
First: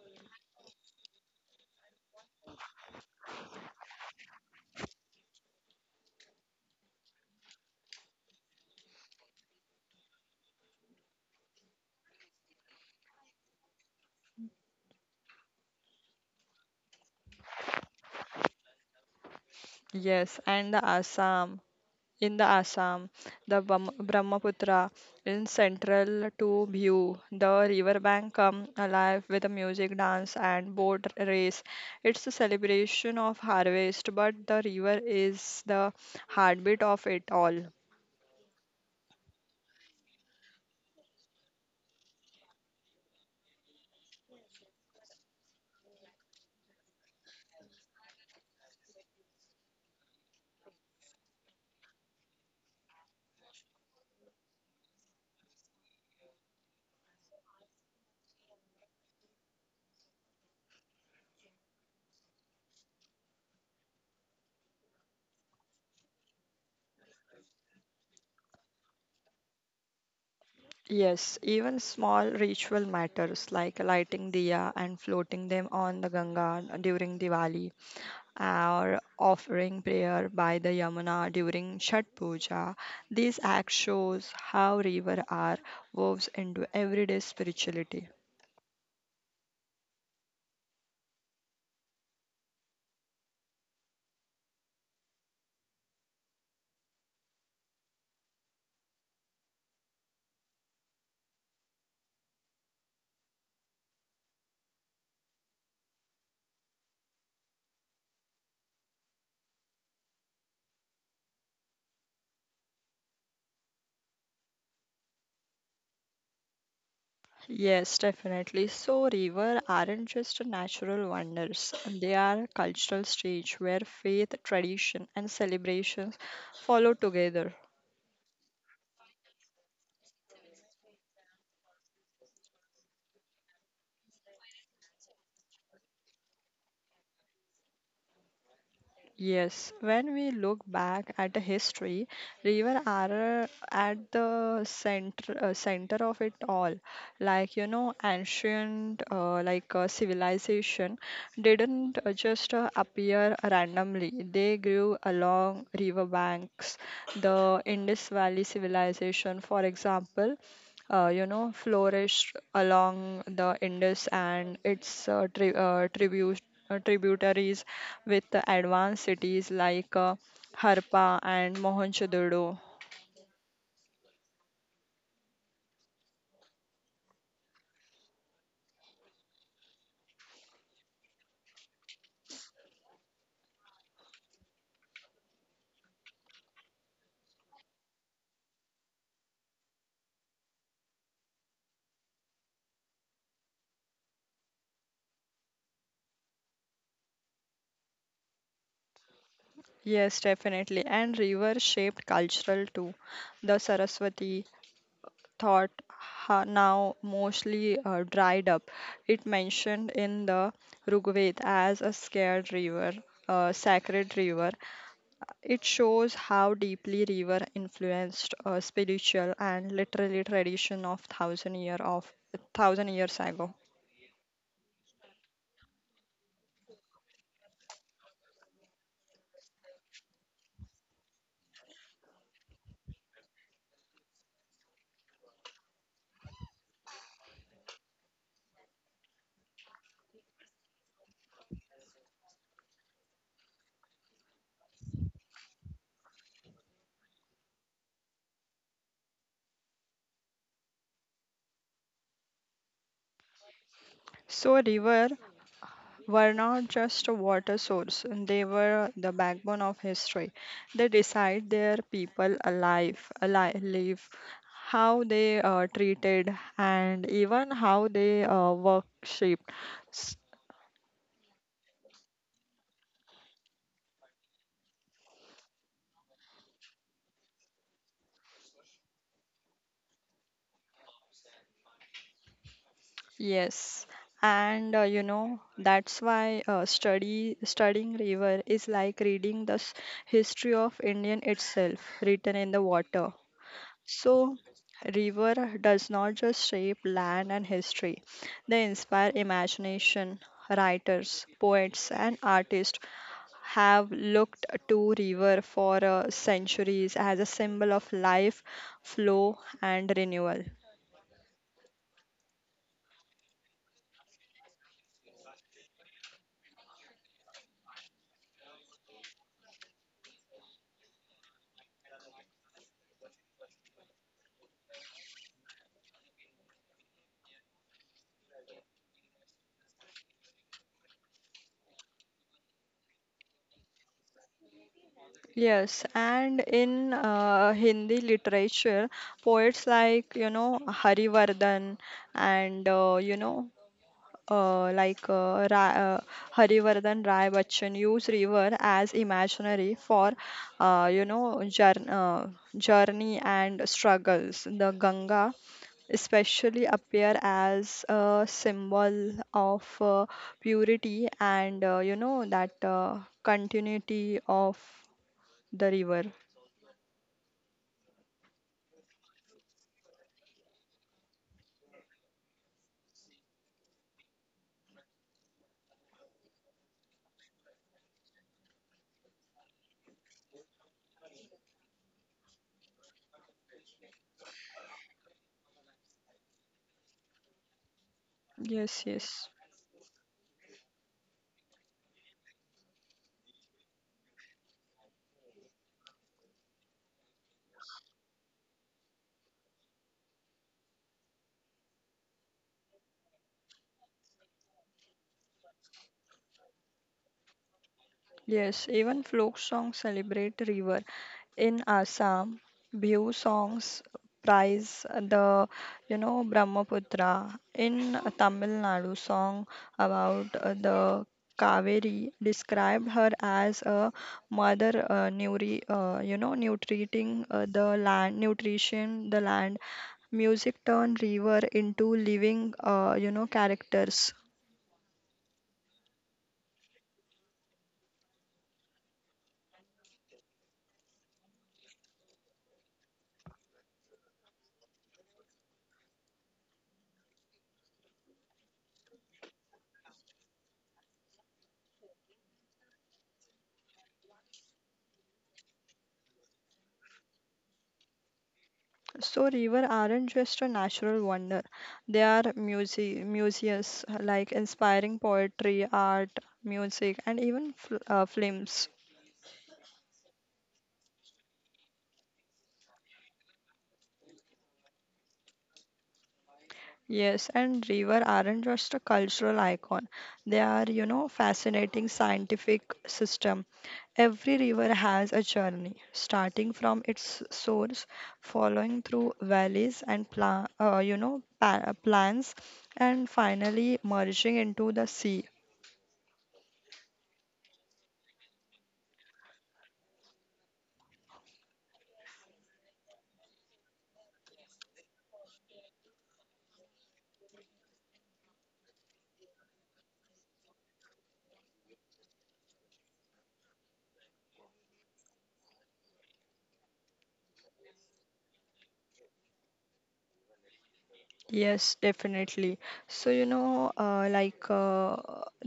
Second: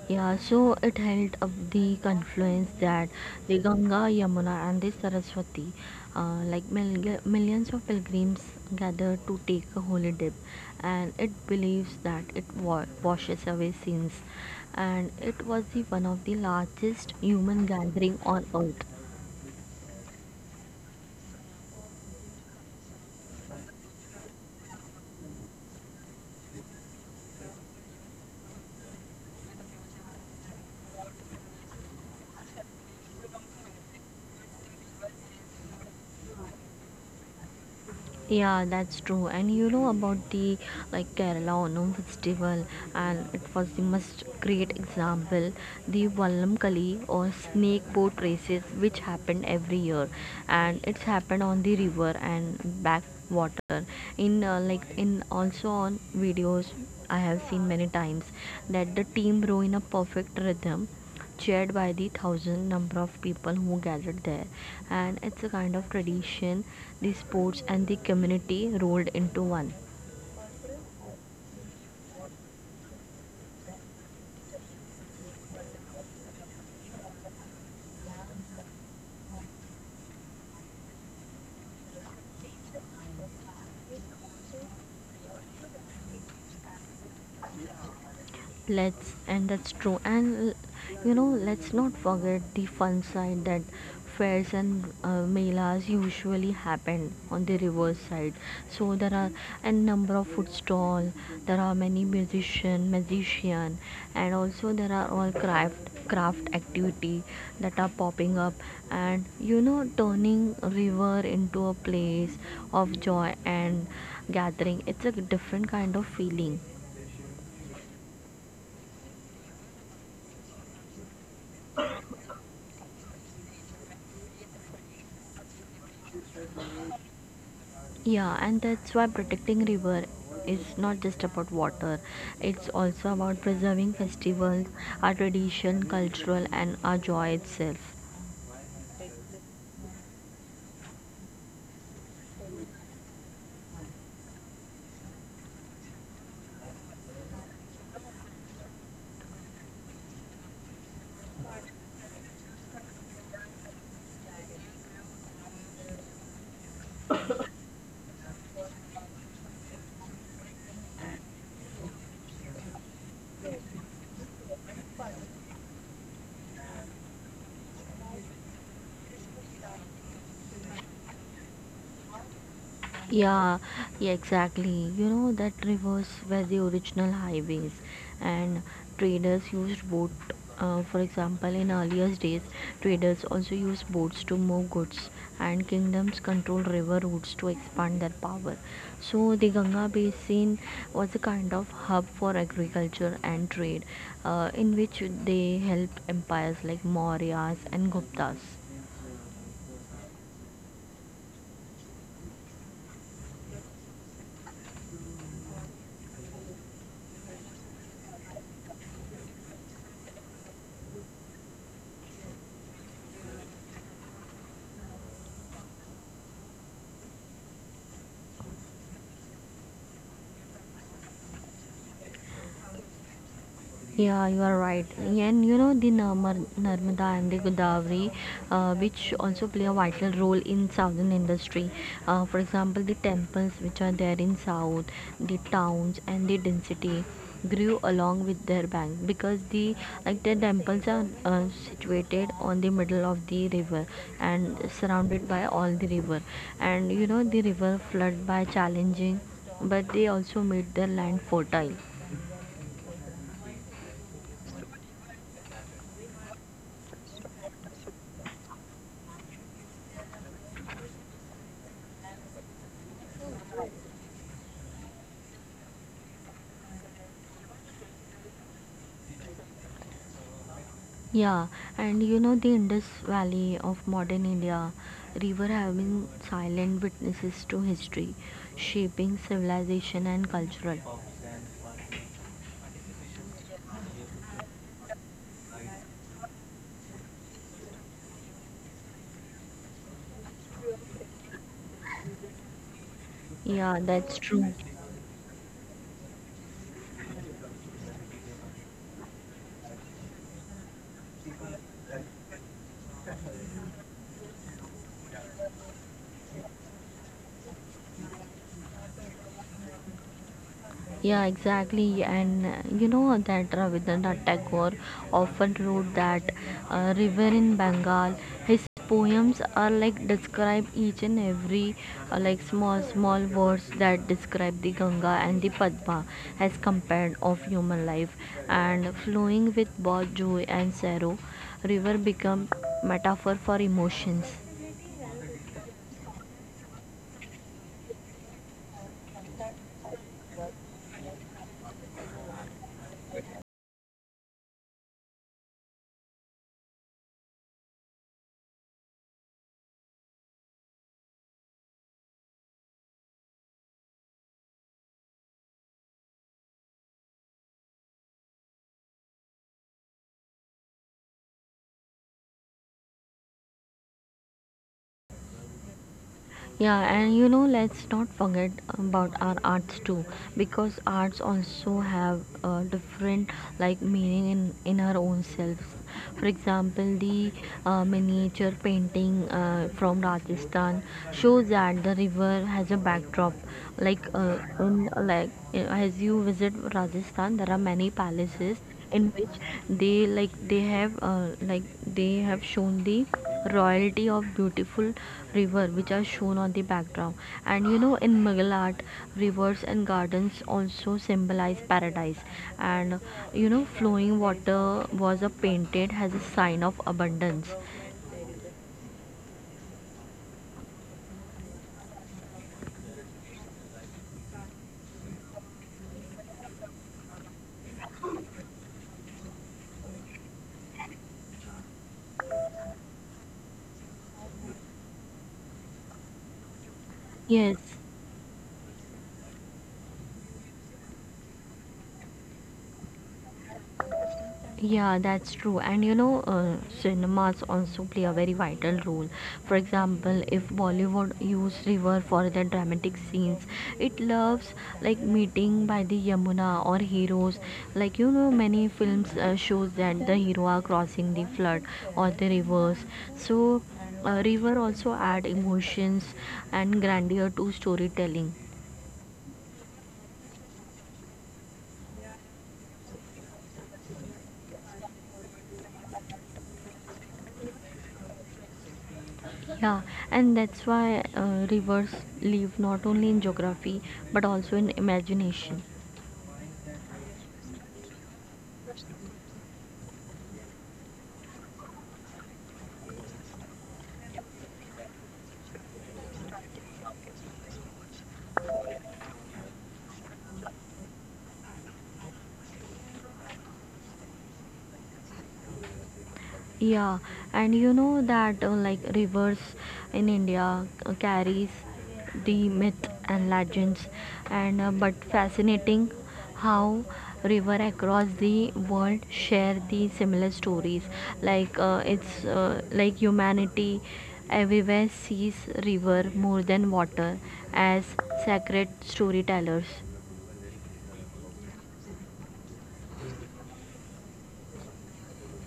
[SPEAKER 2] Yeah, so it held up the confluence that the Ganga, Yamuna, and the Saraswati, like, millions of pilgrims gather to take a holy dip, and it believes that it washes away sins, and it was the one of the largest human gathering on earth.
[SPEAKER 1] yes, in the Assam, the Bam Brahmaputra in central to view. The riverbank come alive with a music, dance, and boat race. It's a celebration of harvest, but the river is the heartbeat of it all.
[SPEAKER 2] Yeah, that's true. And you know about the, like, Kerala Onam festival, and it was the most great example, the Vallamkali or snake boat races, which happened every year, and it's happened on the river and backwater. In also on videos, I have seen many times that the team row in a perfect rhythm shared by the thousand number of people who gathered there, and it's a kind of tradition, the sports and the community rolled into one.
[SPEAKER 1] Yes, even small ritual matters like lighting diya and floating them on the Ganga during Diwali, or offering prayer by the Yamuna during Chhat Puja. This act shows how river are woven into everyday spirituality.
[SPEAKER 2] Let's, and that's true. And you know, let's not forget the fun side, that fairs and melas usually happen on the river side. So there are a number of food stall, there are many musician, magician, and also there are all craft activity that are popping up. And you know, turning river into a place of joy and gathering, it's a different kind of feeling.
[SPEAKER 1] Yes, definitely. So river aren't just natural wonders. They are cultural stage where faith, tradition and celebrations follow together.
[SPEAKER 2] Yeah, and that's why protecting river is not just about water. It's also about preserving festivals, our tradition, cultural, and our joy itself.
[SPEAKER 1] Yes, when we look back at the history, river are at the center of it all. Like you know, ancient civilization didn't just appear randomly. They grew along river banks. The Indus Valley civilization, for example, you know, flourished along the Indus and its tributaries with the advanced cities like Harpa and Mohenjo-daro.
[SPEAKER 2] Yeah, yeah, exactly. You know that rivers were the original highways, and traders used boat. For example, in earlier days, ways. Traders also used boats to move goods, and kingdoms controlled river routes to expand their power. So, the Ganga basin was a kind of hub for agriculture and trade, in which they helped empires like Mauryas and Guptas.
[SPEAKER 1] Yes, definitely. And river shaped cultural too. The Saraswati now mostly dried up. It mentioned in the Rigveda as a scared river, a sacred river. It shows how deeply river influenced a spiritual and literary tradition of thousand years ago.
[SPEAKER 2] Yeah, you are right. And you know the Narmar Narmada and the Godavari, which also play a vital role in southern industry. For example, the temples which are there in south, the towns and the density grew along with their bank, because the like, the temples are situated on the middle of the river and surrounded by all the river. And you know, the river flood by challenging, but they also made their land fertile.
[SPEAKER 1] So river were not just a water source; they were the backbone of history. They decide their people live, how they treated, and even how they worshipped.
[SPEAKER 2] Yeah, and you know, the Indus Valley of modern India, river have been silent witnesses to history, shaping civilization and cultural.
[SPEAKER 1] Yes, and you know that's why studying river is like reading the history of Indian itself written in the water.
[SPEAKER 2] Yeah, that's
[SPEAKER 1] So,
[SPEAKER 2] true.
[SPEAKER 1] river does not just shape land and history; they inspire imagination. Writers, poets, and artists have looked to river for centuries as a symbol of life, flow, and renewal.
[SPEAKER 2] Yeah, exactly. And you know that Rabindranath Tagore often wrote that river in Bengal. His poems are like describe each and every like, small small words that describe the Ganga and the Padma as compared of human life and flowing with both joy and sorrow. River become metaphor for emotions.
[SPEAKER 1] Yes, and in Hindi literature, poets like, you know, Harivardhan and, you know, like Ra Harivardhan Rai Bachchan use river as imaginary for, you know, journey and struggles. The Ganga especially appear as a symbol of purity and, you know, that continuity of the river.
[SPEAKER 2] Yeah, and you know, let's not forget about our arts too, because arts also have different, like, meaning in our own selves. For example, the miniature painting from Rajasthan shows that the river has a backdrop. Like in like as you visit Rajasthan, there are many palaces
[SPEAKER 1] Yes,
[SPEAKER 2] in
[SPEAKER 1] yes.
[SPEAKER 2] which they like, they have, they have shown the royalty of beautiful river which are shown on the background. And you know, in mughal art, rivers and gardens also symbolize paradise. And you know, flowing water was a painted as a sign of abundance.
[SPEAKER 1] Yes, even folk songs celebrate river. In Assam, Bihu songs prize the, you know, Brahmaputra. In Tamil Nadu, song about the Kaveri described her as a mother, you know,
[SPEAKER 2] Yes.
[SPEAKER 1] nutrition, the land. Music turned river into living, you know, characters.
[SPEAKER 2] Yeah, that's true. And you know, cinemas also play a very vital role. For example, if Bollywood use river for their dramatic scenes, it loves like meeting by the Yamuna or heroes. Like, you know, many films shows that the hero are crossing the flood or the rivers. So, river also add emotions and grandeur to storytelling.
[SPEAKER 1] So river aren't just a natural wonder. They are museums like inspiring poetry, art, music, and even fl films.
[SPEAKER 2] Yeah, and that's why rivers live not only in geography but also in imagination.
[SPEAKER 1] Yes, and river aren't just a cultural icon. They are, you know, fascinating scientific system. Every river has a journey, starting from its source, following through valleys and pla you know, pa plans, and finally merging into the sea.
[SPEAKER 2] Yeah, and you know that like, rivers in India carries the myth and legends, and but fascinating how river across the world share the similar stories. Like humanity everywhere sees river more than water as sacred storytellers.
[SPEAKER 1] Yes, definitely. So you know,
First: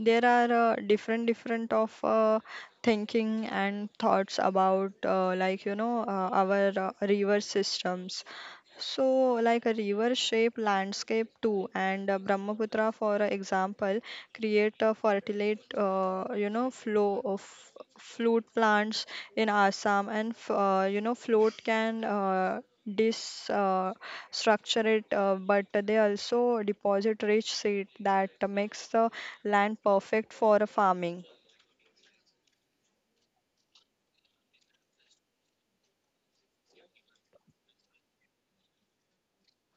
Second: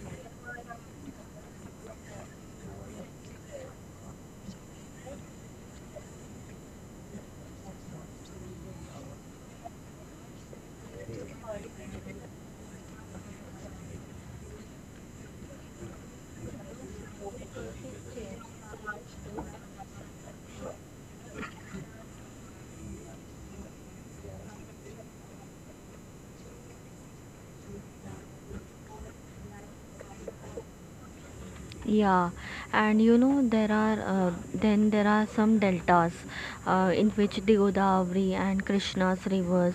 [SPEAKER 1] there are different different of thinking and thoughts about our river systems. So like a river shape landscape too, and Brahmaputra, for example, create a fertility you know flow of fruit plants in Assam, and you know float can dis. Structure it, but they also deposit rich seed that makes the land perfect for farming.
[SPEAKER 2] Yeah, and you know, there are then there are some deltas in which the Godavari and Krishna's rivers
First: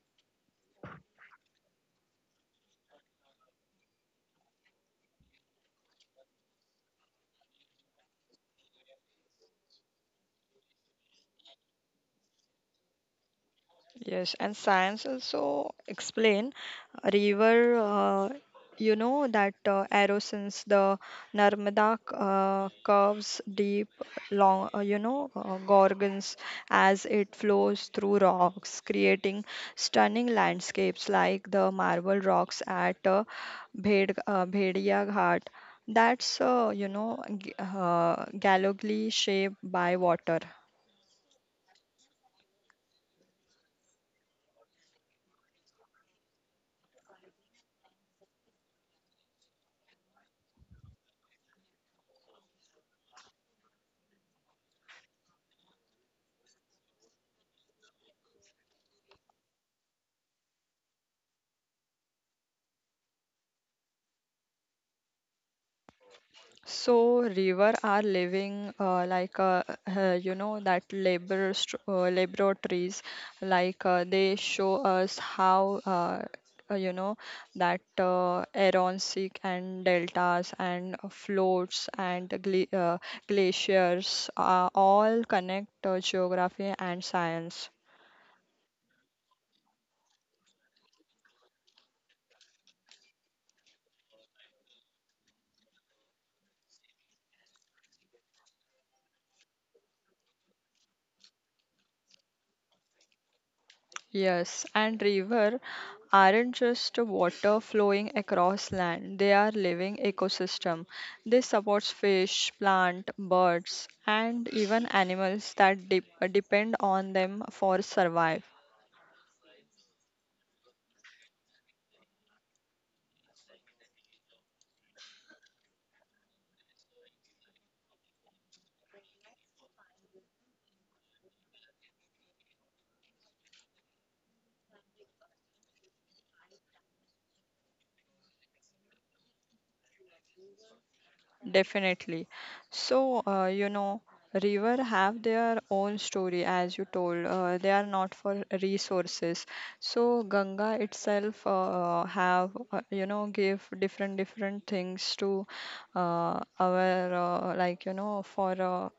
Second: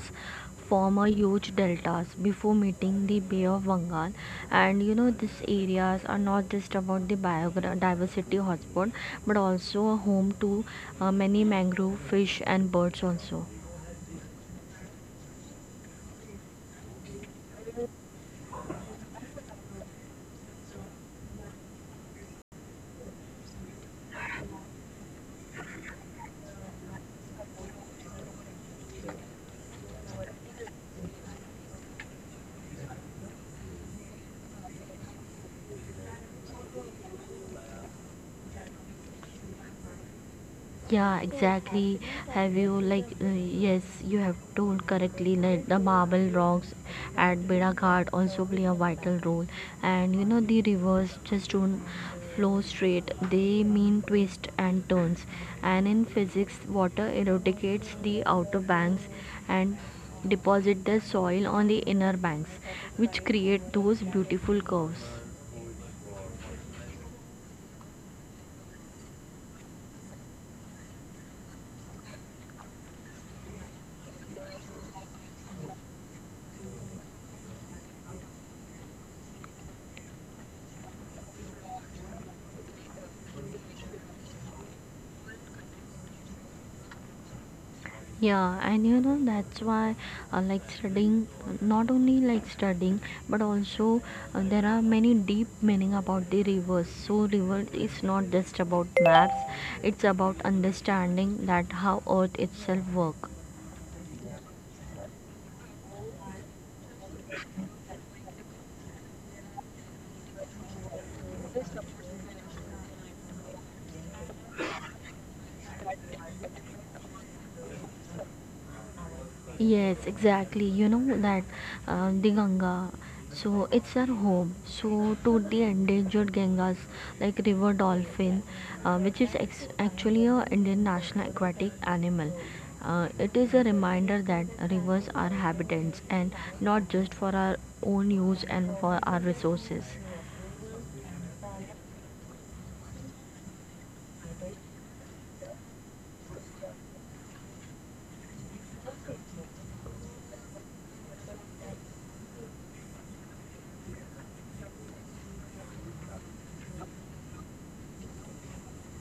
[SPEAKER 2] form a huge deltas before meeting the Bay of Bengal. And you know, these areas are not just about the biodiversity hotspot, but also a home to many mangrove fish and birds also.
[SPEAKER 1] Yes, and science also explain river. You know that erosions, the Narmada curves deep, long. You know gorgons as it flows through rocks, creating stunning landscapes like the marble rocks at Bhedia Ghat. That's you know gallantly shaped by water.
[SPEAKER 2] Yeah, exactly. Have you like yes, you have told correctly that the marble rocks at Beda Ghat also play a vital role. And you know, the rivers just don't flow straight; they mean twists and turns. And in physics, water erodicates the outer banks and deposit the soil on the inner banks, which create those beautiful curves.
[SPEAKER 1] So river are living you know that laboratories like they show us how you know that Aronsick and deltas and floats and glaciers all connect geography and science.
[SPEAKER 2] Yeah, and you know, that's why studying, not only like studying, but also there are many deep meaning about the rivers. So river is not just about maps, it's about understanding that how earth itself work.
[SPEAKER 1] Yes, and river aren't just water flowing across land. They are living ecosystem. They supports fish, plant, birds, and even animals that depend on them for survive.
[SPEAKER 2] Yes, exactly. You know that the Ganga, so it's our home. So to the endangered Gangas like river dolphin, which is actually a Indian national aquatic animal. It is a reminder that rivers are habitats and not just for our own use and for our resources.
[SPEAKER 1] Definitely. So, you know, river have their own story, as you told. They are not for resources. So, Ganga itself have you know give different different things to our like you know for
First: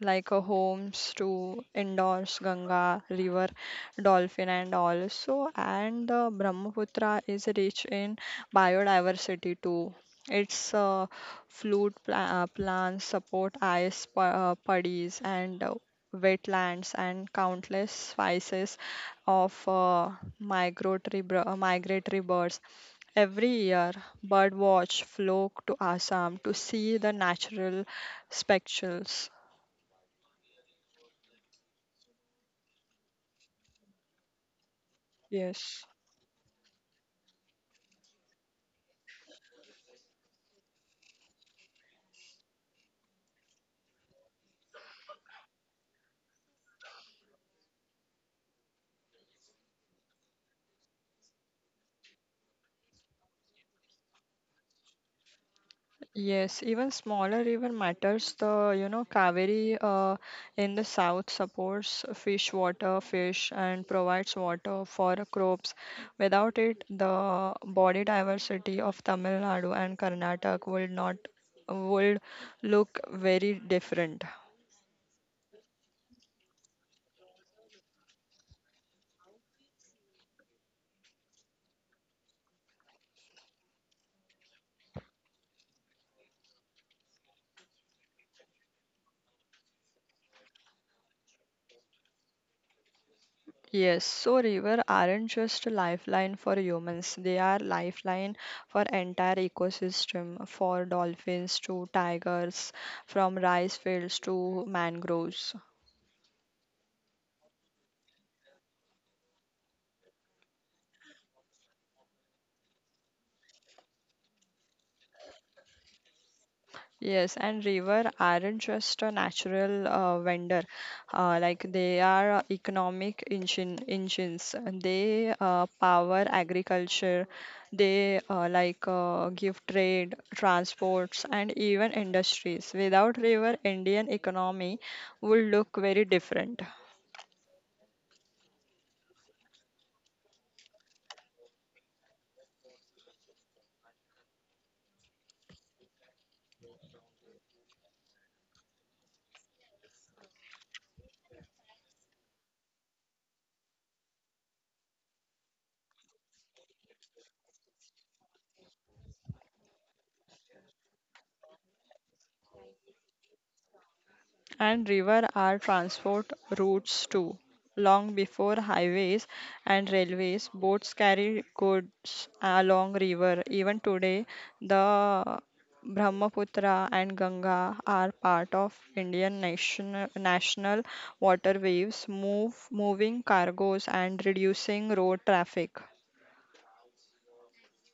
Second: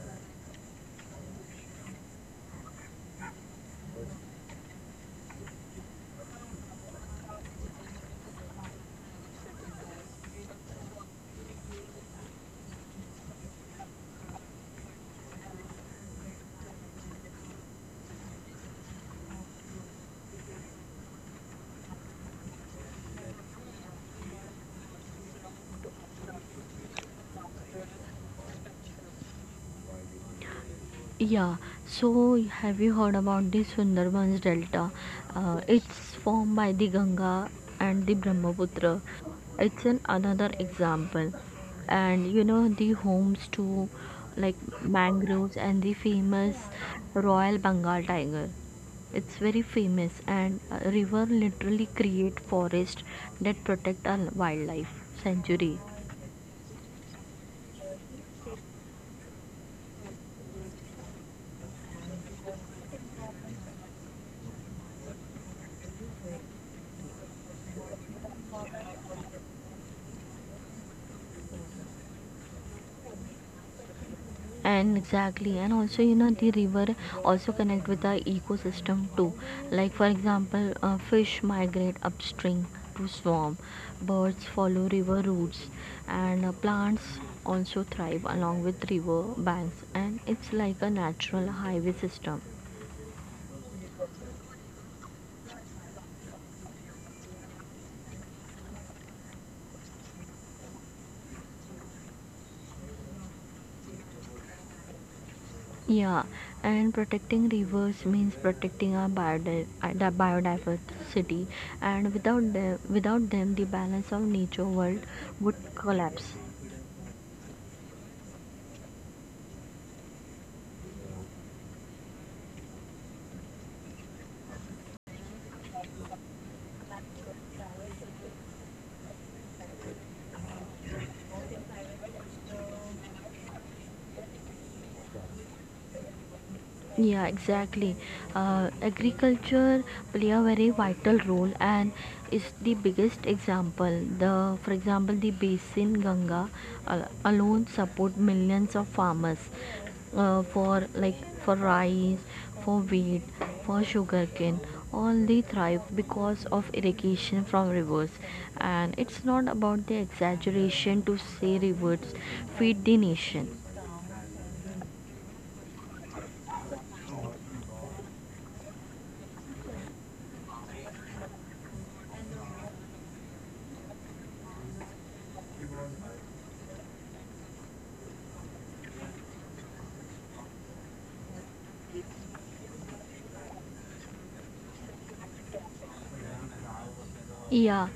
[SPEAKER 1] like a homes to endorse Ganga river, dolphin and all. So and Brahmaputra is rich in biodiversity too. Its fluid plants support ice puddies and wetlands and countless species of migratory birds. Every year, bird watch flock to Assam to see the natural spectacles.
[SPEAKER 2] Yeah, so have you heard about the Sundarbans Delta?
[SPEAKER 1] Yes,
[SPEAKER 2] It's formed by the Ganga and the Brahmaputra. It's an another example, and you know, the homes to, like, mangroves and the famous Royal Bengal tiger. It's very famous, and a river literally create forest that protect our wildlife sanctuary.
[SPEAKER 1] yes. Even smaller river matters. The you know Kaveri in the south supports fish water, fish, and provides water for crops. Without it, the body diversity of Tamil Nadu and Karnataka would not would look very different.
[SPEAKER 2] And exactly, and also you know the river also connect with the ecosystem too, like, for example, fish migrate upstream to swamp, birds follow river routes, and plants also thrive along with river banks, and it's like a natural highway system.
[SPEAKER 1] Yes, so river aren't just a lifeline for humans, they are lifeline for entire ecosystem, for dolphins to tigers, from rice fields to mangroves.
[SPEAKER 2] Yeah, and protecting rivers means protecting our the biodiversity. And without them, the balance of nature world would collapse.
[SPEAKER 1] Yes, and river aren't just a natural vendor. Like they are engines. They power agriculture. They give trade, transports, and even industries. Without river, Indian economy would look very different.
[SPEAKER 2] Yeah, exactly. Agriculture play a very vital role and is the biggest example. The, for example, the basin Ganga alone support millions of farmers for, like, for rice, for wheat, for sugarcane. All they thrive because of irrigation from rivers, and it's not about the exaggeration to say rivers feed the nation.
[SPEAKER 1] And river are transport routes too. Long before highways and railways, boats carried goods along river. Even today, the Brahmaputra and Ganga are part of Indian national waterways, move moving cargoes and reducing road traffic.
[SPEAKER 2] Yeah,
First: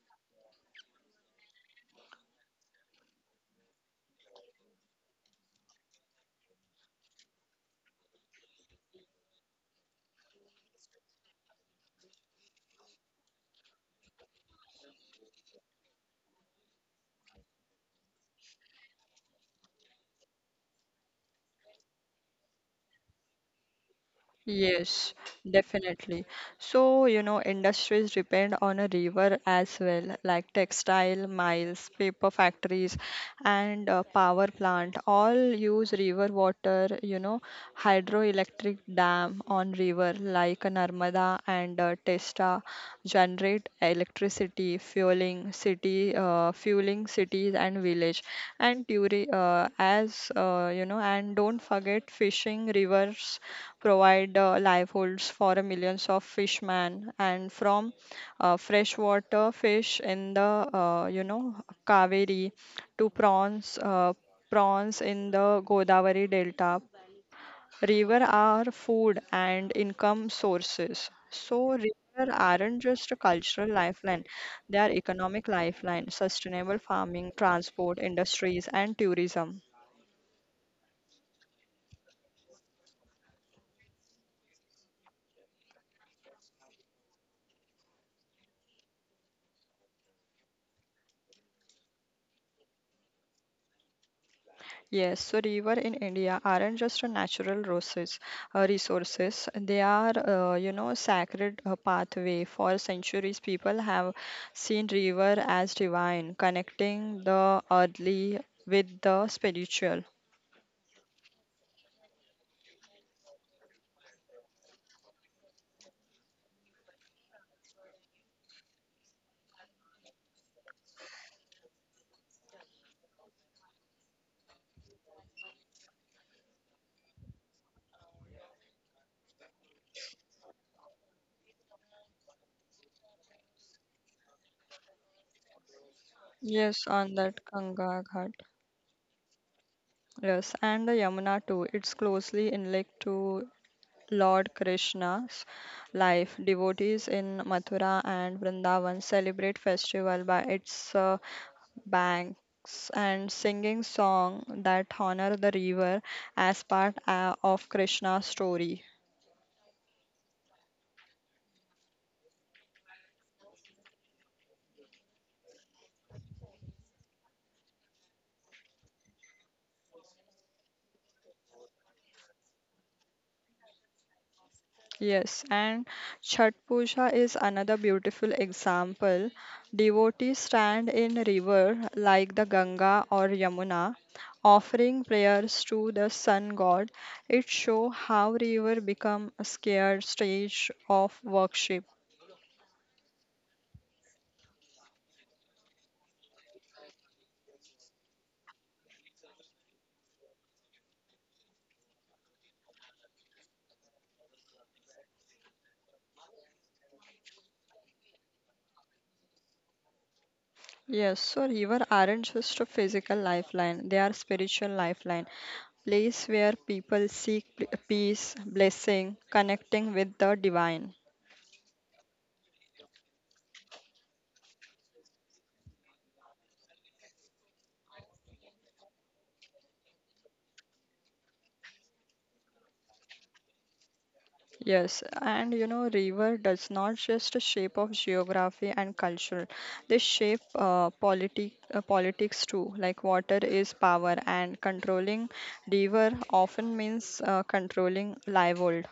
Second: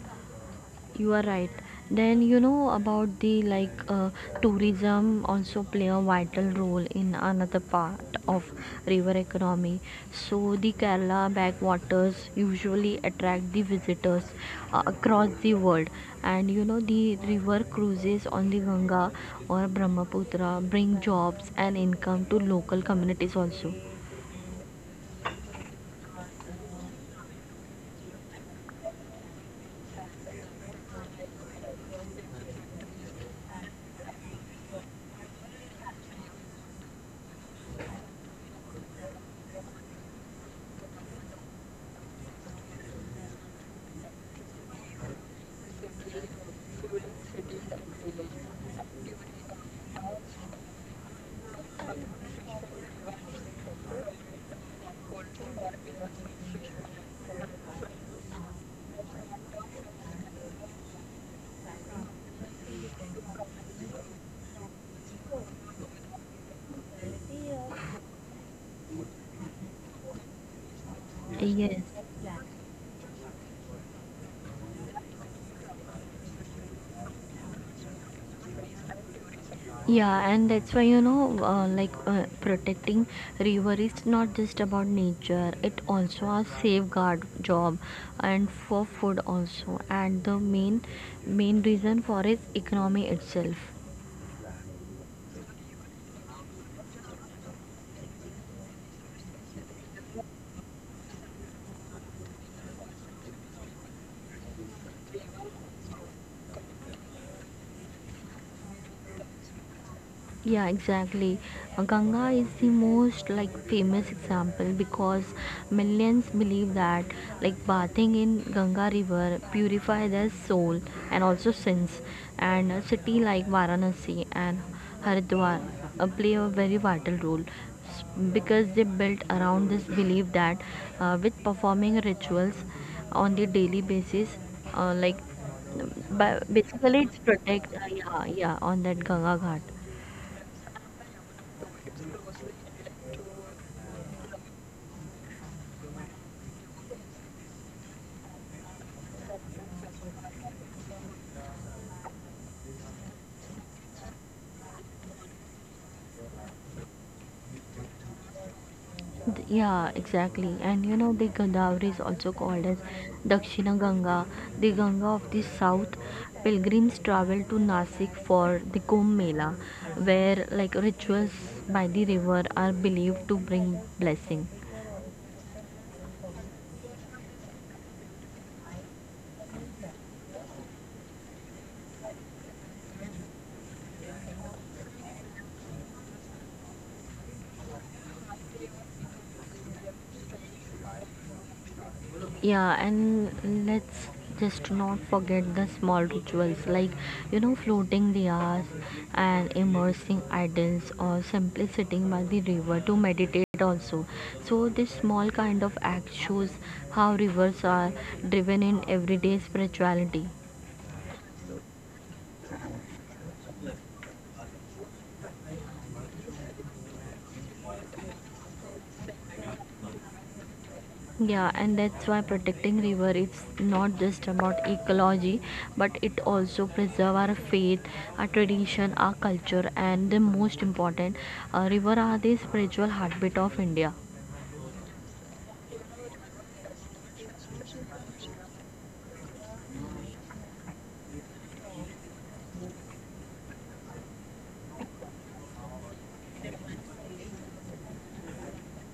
[SPEAKER 2] you are right. then you know about the like Tourism also play a vital role in another part of river economy. So the Kerala backwaters usually attract the visitors across the world. And you know, the river cruises on the Ganga or Brahmaputra bring jobs and income to local communities also.
[SPEAKER 1] Yes, definitely. So, you know, industries depend on a river as well, like textile mills, paper factories, and power plant. All use river water, you know, hydroelectric dam on river like Narmada and Testa generate electricity, fueling cities and village. And turi as you know, and don't forget fishing rivers provide livelihoods for millions of fishmen and from freshwater fish in the you know Kaveri to prawns in the Godavari delta. River are food and income sources, so
[SPEAKER 2] Yes, yes.
[SPEAKER 1] river aren't just a cultural lifeline, they are economic lifeline, sustainable farming, transport, industries and tourism.
[SPEAKER 2] Yeah, and that's why, protecting river is not just about nature; it also a safeguard job, and for food also. And the main reason for is economy itself.
[SPEAKER 1] Yes, so river in India aren't just a natural resources. They are, you know, sacred pathway. For centuries, people have seen river as divine, connecting the earthly with the spiritual.
[SPEAKER 2] Yeah, exactly. Ganga is the most like famous example because millions believe that like bathing in Ganga river purify their soul and also sins. And a city like Varanasi and Haridwar play a very vital role s- because they built around this belief that with performing rituals on the daily basis, uh, like but
[SPEAKER 1] Yes,
[SPEAKER 2] basically
[SPEAKER 1] on
[SPEAKER 2] it's
[SPEAKER 1] that
[SPEAKER 2] protect
[SPEAKER 1] Ganga
[SPEAKER 2] yeah,
[SPEAKER 1] Ghat.
[SPEAKER 2] yeah, on that Ganga Ghat.
[SPEAKER 1] Yes, and the Yamuna too. It's closely linked to Lord Krishna's life. Devotees in Mathura and Vrindavan celebrate festival by its banks and singing songs that honor the river as part of Krishna's story.
[SPEAKER 2] Yeah, exactly. And you know, the Godavari is also called as Dakshina Ganga, the Ganga of the South. Pilgrims travel to Nasik for the Kumbh Mela, where like rituals by the river are believed to bring blessing.
[SPEAKER 1] Yes, and Chhat Puja is another beautiful example. Devotees stand in river like the Ganga or Yamuna, offering prayers to the sun god. It shows how river become a scared stage of worship.
[SPEAKER 2] Yeah, and let's just not forget the small rituals like, you know, floating the hours and immersing idols or simply sitting by the river to meditate also. So, this small kind of act shows how rivers are driven in everyday spirituality.
[SPEAKER 1] Yes, so river aren't just a physical lifeline, they are spiritual lifeline. Place where people seek peace, blessing, connecting with the divine.
[SPEAKER 2] Yeah, and that's why protecting river is not just about ecology, but it also preserve our faith, our tradition, our culture, and the most important, river are the spiritual heartbeat of India.
[SPEAKER 1] Yes, and you know, river does not just shape of geography and culture; they shape politics too. Like water is power, and controlling river often means controlling livelihood.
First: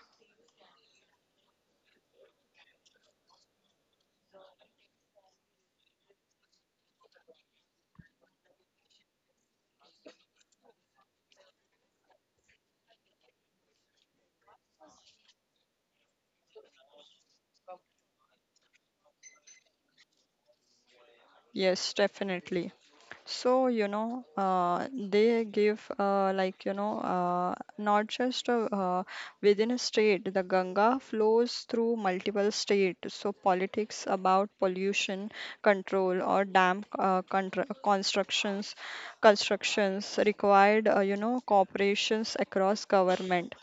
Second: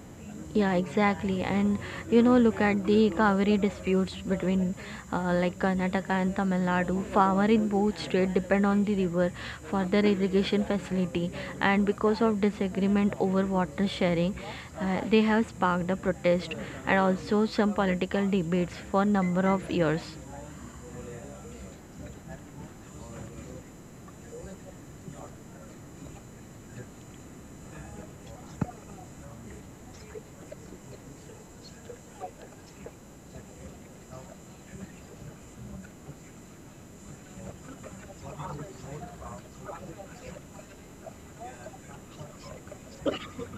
[SPEAKER 2] Yeah, exactly. And you know, look at the Kaveri disputes between Karnataka and Tamil Nadu. Farmer in both states depend on the river for their irrigation facility, and because of disagreement over water sharing, they have sparked a protest and also some political debates for number of years.
[SPEAKER 1] Yes, definitely. So, you know, they give like, you know, not just within a state, the Ganga flows through multiple states. So, politics about pollution control or dam contra constructions, constructions required, you know, cooperations across government.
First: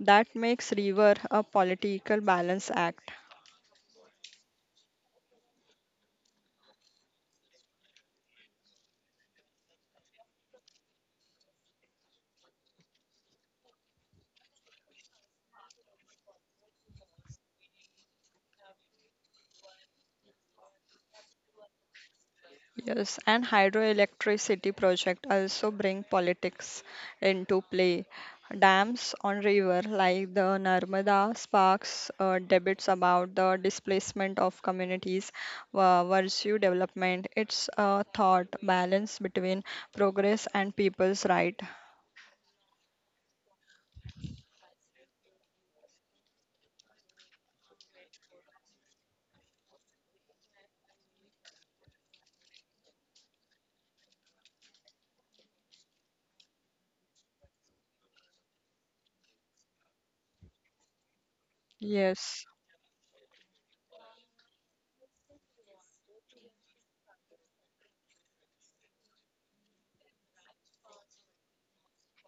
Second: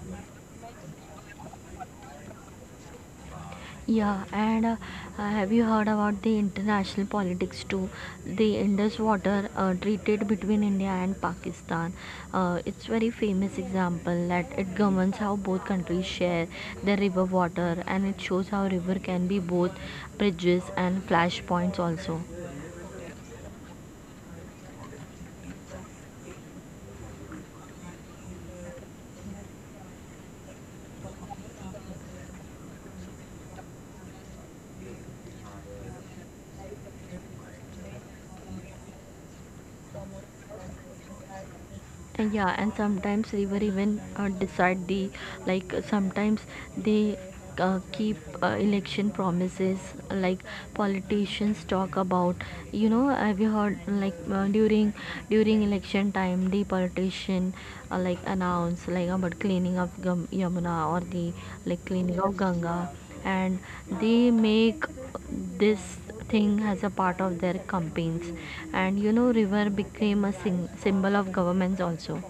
[SPEAKER 1] That makes river a political balance act.
[SPEAKER 2] Yeah, and have you heard about the international politics too? The Indus water treated between India and Pakistan. It's very famous example that it governs how both countries share their river water, and it shows how river can be both bridges and flashpoints also.
[SPEAKER 1] Yes, and hydroelectricity project also bring politics into play. Dams on river like the Narmada sparks debates about the displacement of communities, virtue development. It's a thought balance between progress and people's right.
[SPEAKER 2] Yeah, and sometimes river even decide the sometimes they keep election promises, like politicians talk about. You know, have you heard, during election time the politician announce like about cleaning of Yamuna or the like cleaning of
[SPEAKER 1] Yes,
[SPEAKER 2] Ganga, and they make this thing as a part of their campaigns. And you know, river became a symbol of governments also.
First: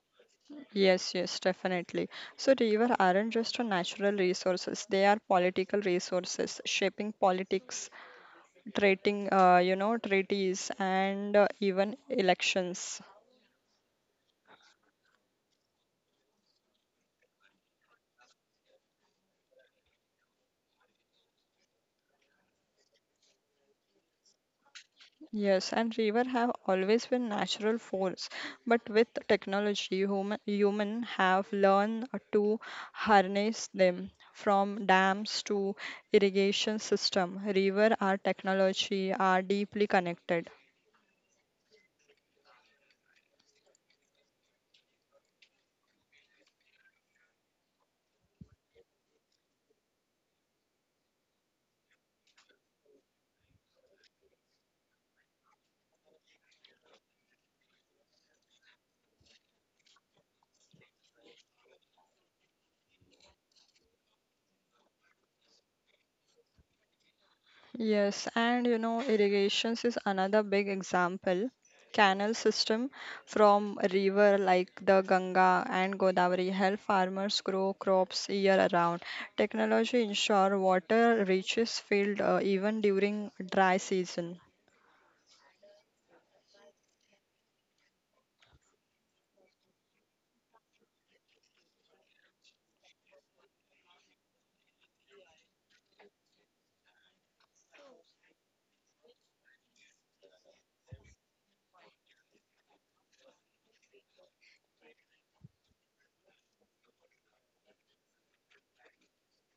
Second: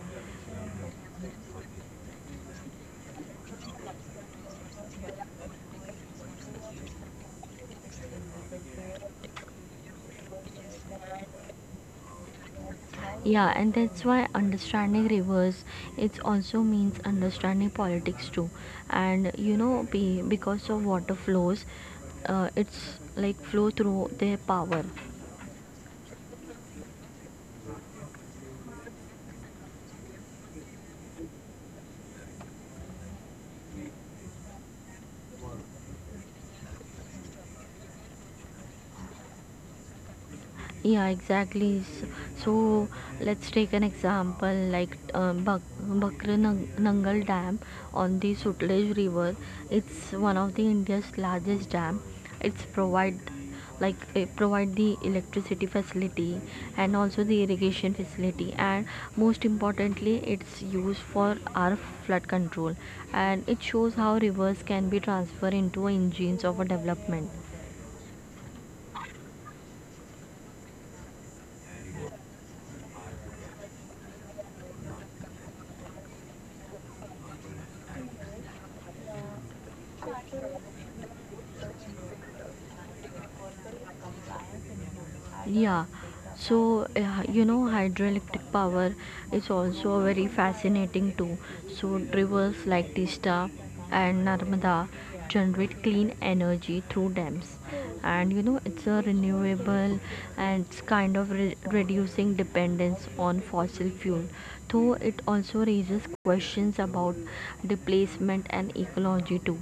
[SPEAKER 1] yes, definitely. So river aren't just a natural resources, they are political resources shaping politics treating you know treaties and even elections.
[SPEAKER 2] Yeah, and that's why understanding rivers, it also means understanding politics too. And you know, because of water flows, it's like flow through their power.
[SPEAKER 1] Yes, and river have always been natural force, but with technology human have learned to harness them. From dams to irrigation system, river are technology are deeply connected.
[SPEAKER 2] Yeah, exactly. So let's take an example like Bakra Nangal Dam on the Sutlej River. It's one of the India's largest dam. It's provide it provide the electricity facility and also the irrigation facility, and most importantly it's used for our flood control. And it shows how rivers can be transferred into engines of a development.
[SPEAKER 1] Yes, and you know, irrigations is another big example. Canal system from river like the Ganga and Godavari help farmers grow crops year around. Technology ensure water reaches field even during dry season.
[SPEAKER 2] Yeah, so you know, hydroelectric power is also a very fascinating too. So, rivers like Tista and Narmada generate clean energy through dams, and you know, it's a renewable and it's kind of reducing dependence on fossil fuel. Though it also raises questions about displacement and ecology too.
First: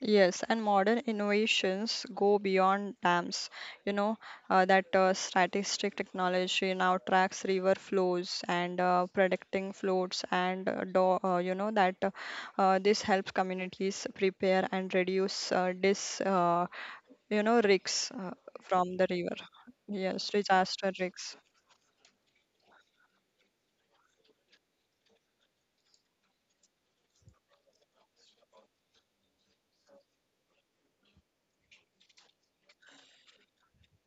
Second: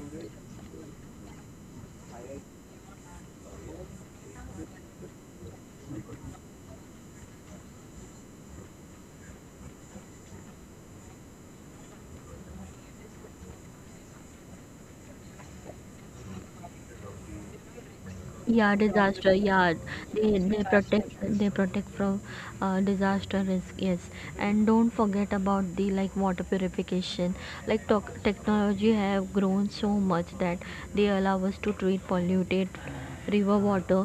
[SPEAKER 1] Yes, and modern innovations go beyond dams. You know, that statistic technology now tracks river flows and predicting floods, and you know, that this helps communities prepare and reduce you know, risks
[SPEAKER 2] Yeah,
[SPEAKER 1] from the
[SPEAKER 2] disaster,
[SPEAKER 1] river.
[SPEAKER 2] yeah.
[SPEAKER 1] Yes,
[SPEAKER 2] they they
[SPEAKER 1] disaster
[SPEAKER 2] protect
[SPEAKER 1] risks.
[SPEAKER 2] they protect from disaster risk, yes. And don't forget about the like water purification, like talk, technology have grown so much that they allow us to treat polluted river water,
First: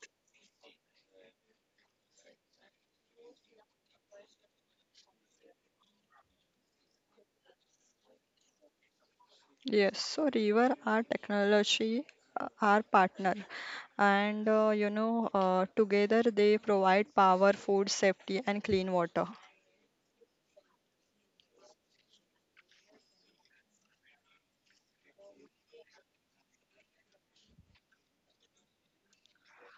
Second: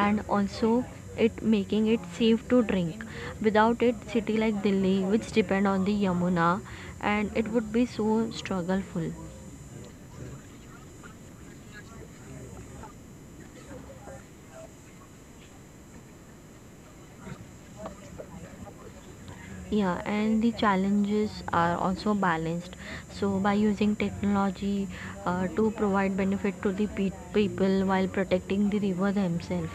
[SPEAKER 2] and also it making it safe to drink. Without it, city like Delhi which depend on the Yamuna, and it would be so struggleful.
[SPEAKER 1] Yes, so river are technology, our partner. And you know, together they provide power, food, safety, and clean water.
[SPEAKER 2] Yeah, and the challenges are also balanced. So, by using technology to provide benefit to the people while protecting the river themselves.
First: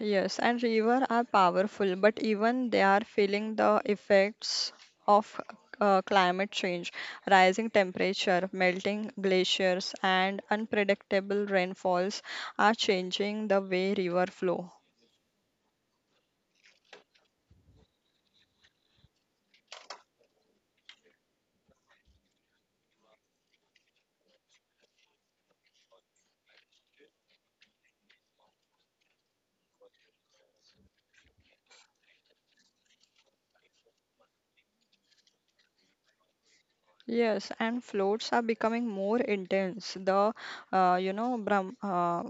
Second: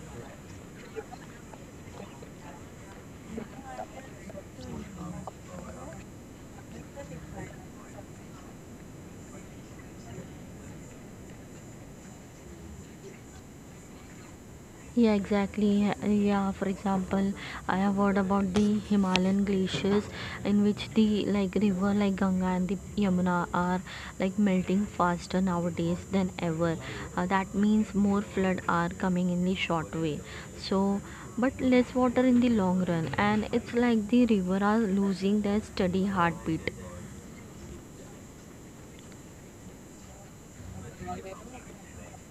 [SPEAKER 1] Yes, and river are powerful, but even they are feeling the effects of climate change. Rising temperature, melting glaciers, and unpredictable rainfalls are changing the way river flow.
[SPEAKER 2] Yeah, exactly. Yeah, for example, I have heard about the Himalayan glaciers in which the like river like Ganga and the Yamuna are like melting faster nowadays than ever. That means more flood are coming in the short way. So, but less water in the long run, and it's like the river are losing their steady heartbeat.
[SPEAKER 1] Yes, and floats are becoming more intense. You know,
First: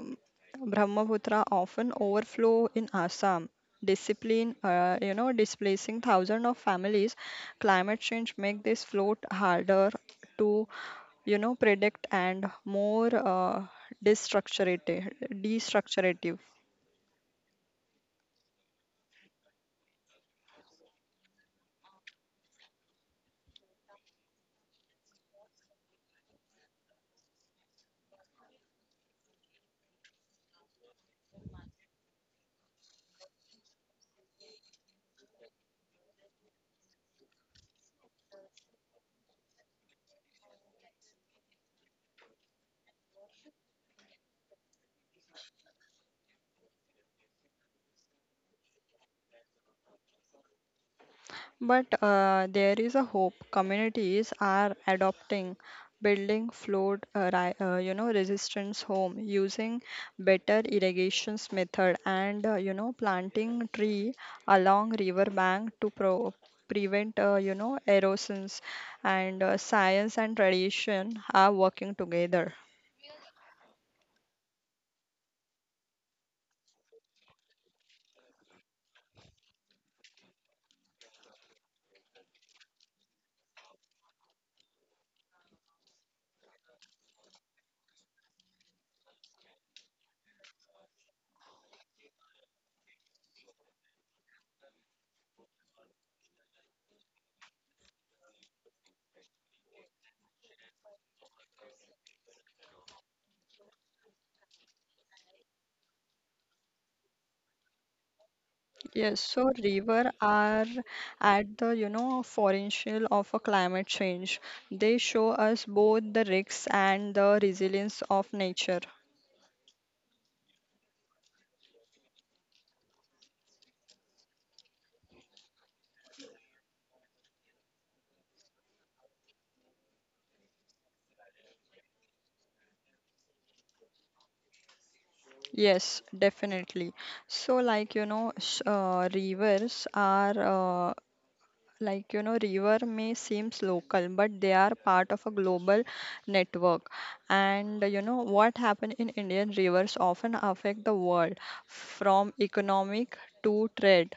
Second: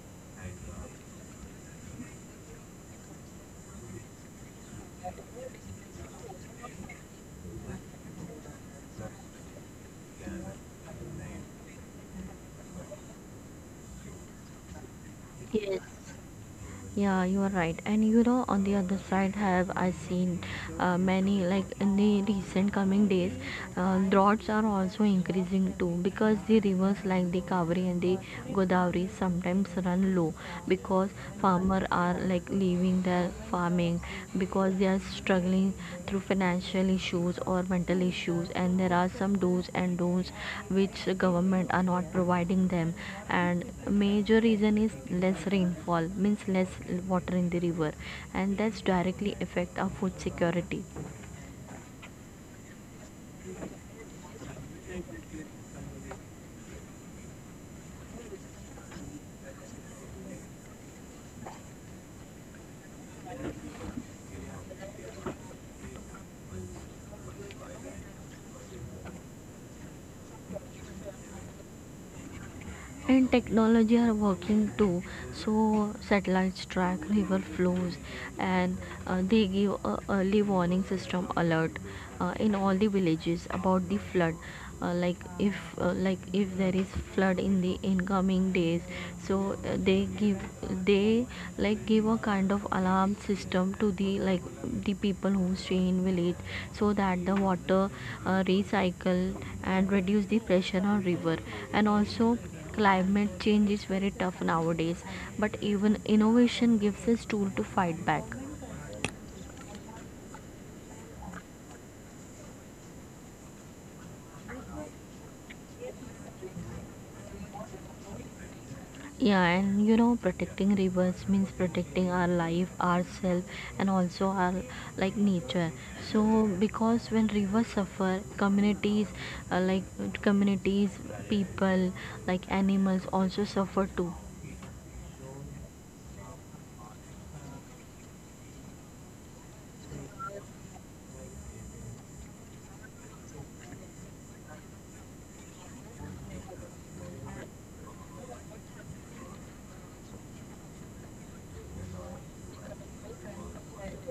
[SPEAKER 1] Brahmaputra often overflow in Assam. Discipline, you know, displacing thousands of families. Climate change make this float harder to, you know, predict and more destructurative,
[SPEAKER 2] Yes.
[SPEAKER 1] destructurative.
[SPEAKER 2] Yeah, you are right. And you know, on the other side, have I seen many like in the recent coming days, droughts are also increasing too, because the rivers like the Kaveri and the Godavari sometimes run low because farmer are like leaving their farming coming because they are struggling through financial issues or mental issues, and there are some do's and don'ts which government are not providing them. And major reason is less rainfall means less water in the river, and that's directly affect our food security.
[SPEAKER 1] But there is a hope. Communities are adopting, building flood, you know, resistance home using better irrigations method and you know planting tree along river bank to pro prevent you know erosions. And science and tradition are working together.
[SPEAKER 2] And technology are working too. So satellites track river flows, and they give a early warning system alert in all the villages about the flood. uh, like if like if there is flood in the incoming days, so they give they like give a kind of alarm system to the like the people who stay in village, so that the water recycle and reduce the pressure on river. And also climate change is very tough nowadays, but even innovation gives us tool to fight back.
[SPEAKER 1] Yes, so river are at the, you know, potential of a climate change. They show us both the risks and the resilience of nature.
[SPEAKER 2] Yeah, and you know, protecting rivers means protecting our life ourselves and also our like nature. So because when rivers suffer, communities like communities people like animals also suffer too.
[SPEAKER 1] Yes, definitely. So, like, you know, rivers are, uh, like, you know, river may seems local, but they are part of a global network. And, you know, what happen in Indian rivers often affect the world from economic to trade.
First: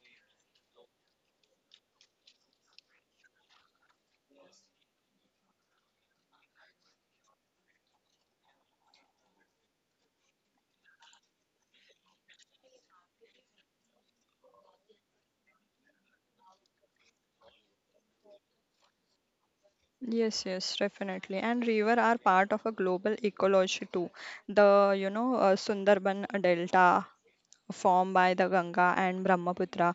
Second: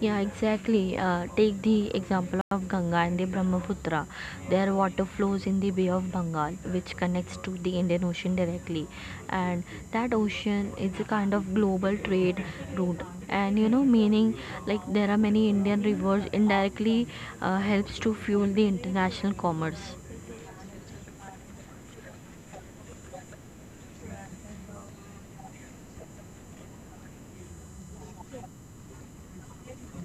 [SPEAKER 2] Yeah, exactly. Take the example of Ganga and the Brahmaputra. Their water flows in the Bay of Bengal, which connects to the Indian Ocean directly. And that ocean is a kind of global trade route. And you know, meaning like there are many Indian rivers indirectly helps to fuel the international commerce.
[SPEAKER 1] Yes, definitely. And river are part of a global ecology too. You know, Sundarban Delta formed by the Ganga and Brahmaputra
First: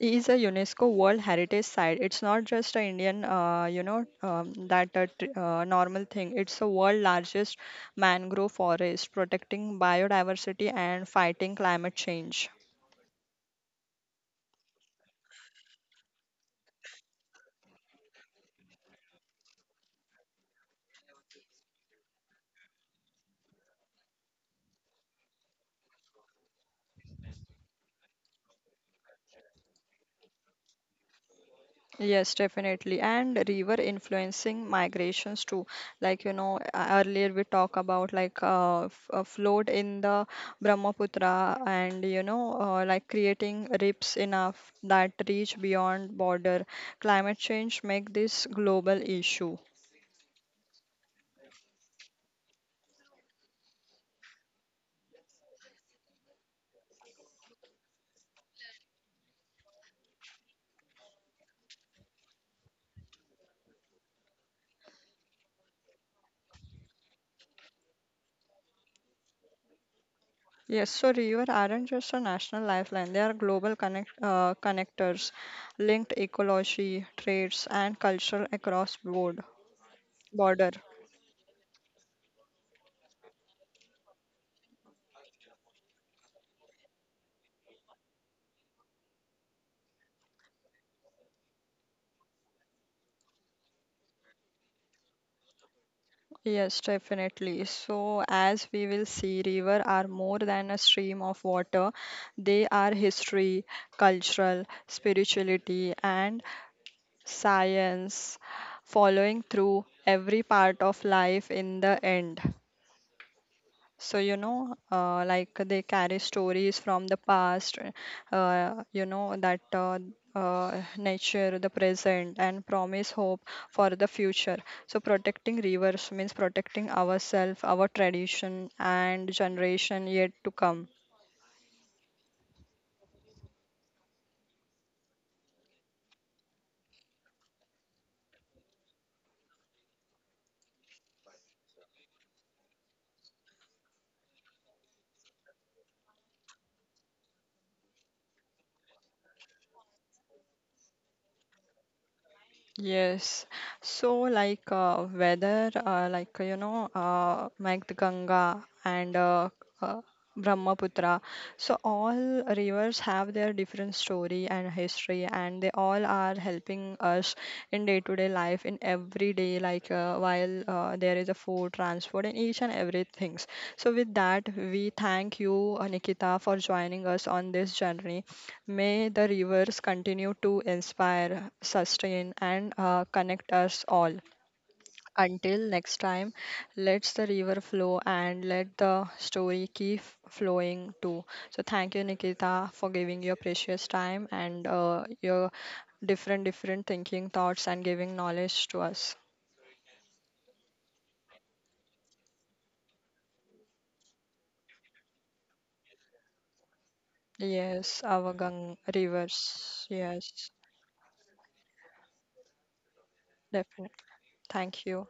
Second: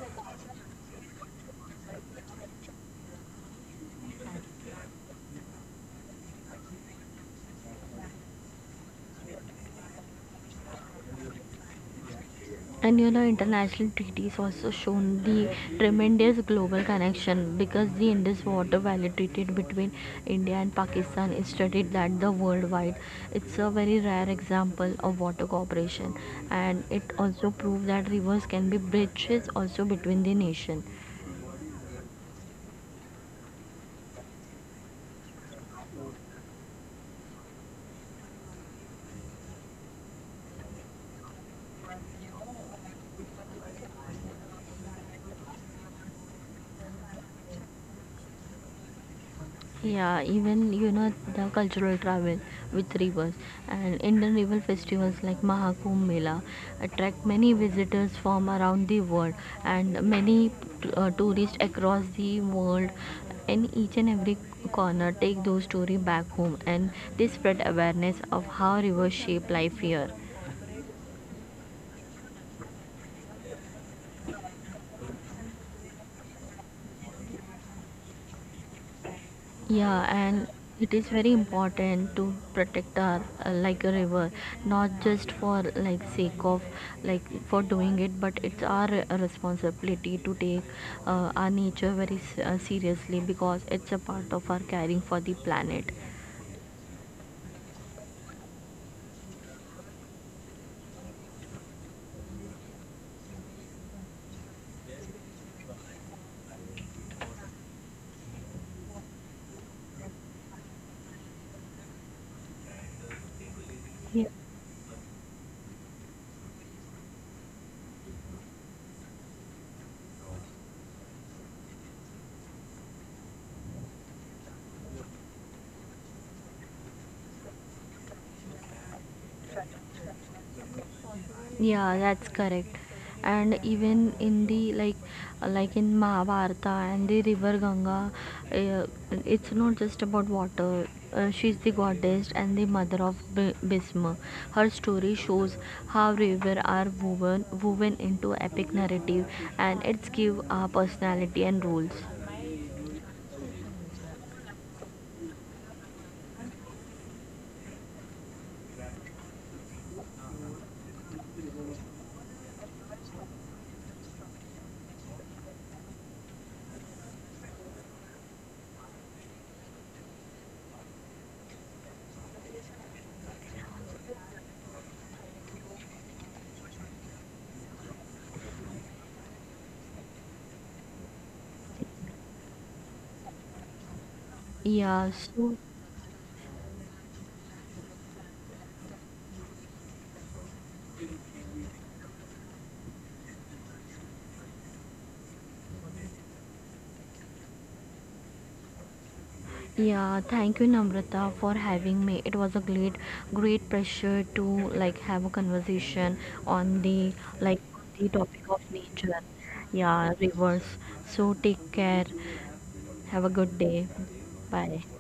[SPEAKER 1] is a UNESCO World Heritage Site. It's not just a Indian, normal thing. It's the world largest mangrove forest, protecting biodiversity and fighting climate change.
[SPEAKER 2] And you know, international treaties also shown the tremendous global connection, because the Indus water valley treaty between India and Pakistan is studied that the worldwide, it's a very rare example of water cooperation. And it also proved that rivers can be bridges also between the nation.
[SPEAKER 1] Yes, definitely. And river influencing migrations too. Like, you know, earlier we talk about like a flood in the Brahmaputra and, you know, like creating rips enough that reach beyond border. Climate change make this global issue.
[SPEAKER 2] Yeah, even you know, the cultural travel with rivers, and Indian river festivals like Mahakumbh Mela attract many visitors from around the world. And many tourists across the world in each and every corner take those stories back home, and they spread awareness of how rivers shape life here.
[SPEAKER 1] Yes, so river aren't just a national lifeline. They are global connectors, linked ecology, trades, and culture across board
[SPEAKER 2] Yeah, and
[SPEAKER 1] border.
[SPEAKER 2] it is very important to protect our a river, not just for like sake of like for doing it, but it's our responsibility to take our nature very seriously, because it's a part of our caring for the planet.
[SPEAKER 1] Yes, definitely. So, as we will see, river are more than a stream of water. They are history, cultural, spirituality, and science, following through every part of life in the end. So
[SPEAKER 2] Yeah.
[SPEAKER 1] you know like they carry stories from the past, you know that nature the present and promise hope for the future. So protecting rivers means protecting ourselves, our tradition, and generation yet to come.
[SPEAKER 2] Yeah, that's correct. And even in the like in Mahabharata and the river Ganga, uh, it's not just about water. She's the goddess and the mother of Bhisma. Her story shows how rivers are woven into epic narrative, and it's give a personality and roles.
[SPEAKER 1] Yes. So, like, whether, like, you know, like the Ganga and uh, Brahmaputra, so all rivers have their different story and history, and they all are helping us in day-to-day life, in every day, like, while there is a food, transport, and each and every things. So, with that, we thank you, Nikita, for joining us on this journey. May the rivers continue to inspire, sustain, and connect us all.
[SPEAKER 2] Yeah, so
[SPEAKER 1] Until next time, let the river flow and let the story keep flowing too. So, thank you, Nikita, for giving your precious time and your different, different thinking thoughts and giving knowledge to us.
[SPEAKER 2] yeah, thank you Namrata for having me. It was a great pleasure to like have a conversation on the like
[SPEAKER 1] Yes,
[SPEAKER 2] the
[SPEAKER 1] our
[SPEAKER 2] topic of
[SPEAKER 1] Gang
[SPEAKER 2] nature.
[SPEAKER 1] rivers.
[SPEAKER 2] Yeah,
[SPEAKER 1] Yes,
[SPEAKER 2] rivers. So take care. Have a good
[SPEAKER 1] definitely.
[SPEAKER 2] day.
[SPEAKER 1] Thank
[SPEAKER 2] Bye.
[SPEAKER 1] you.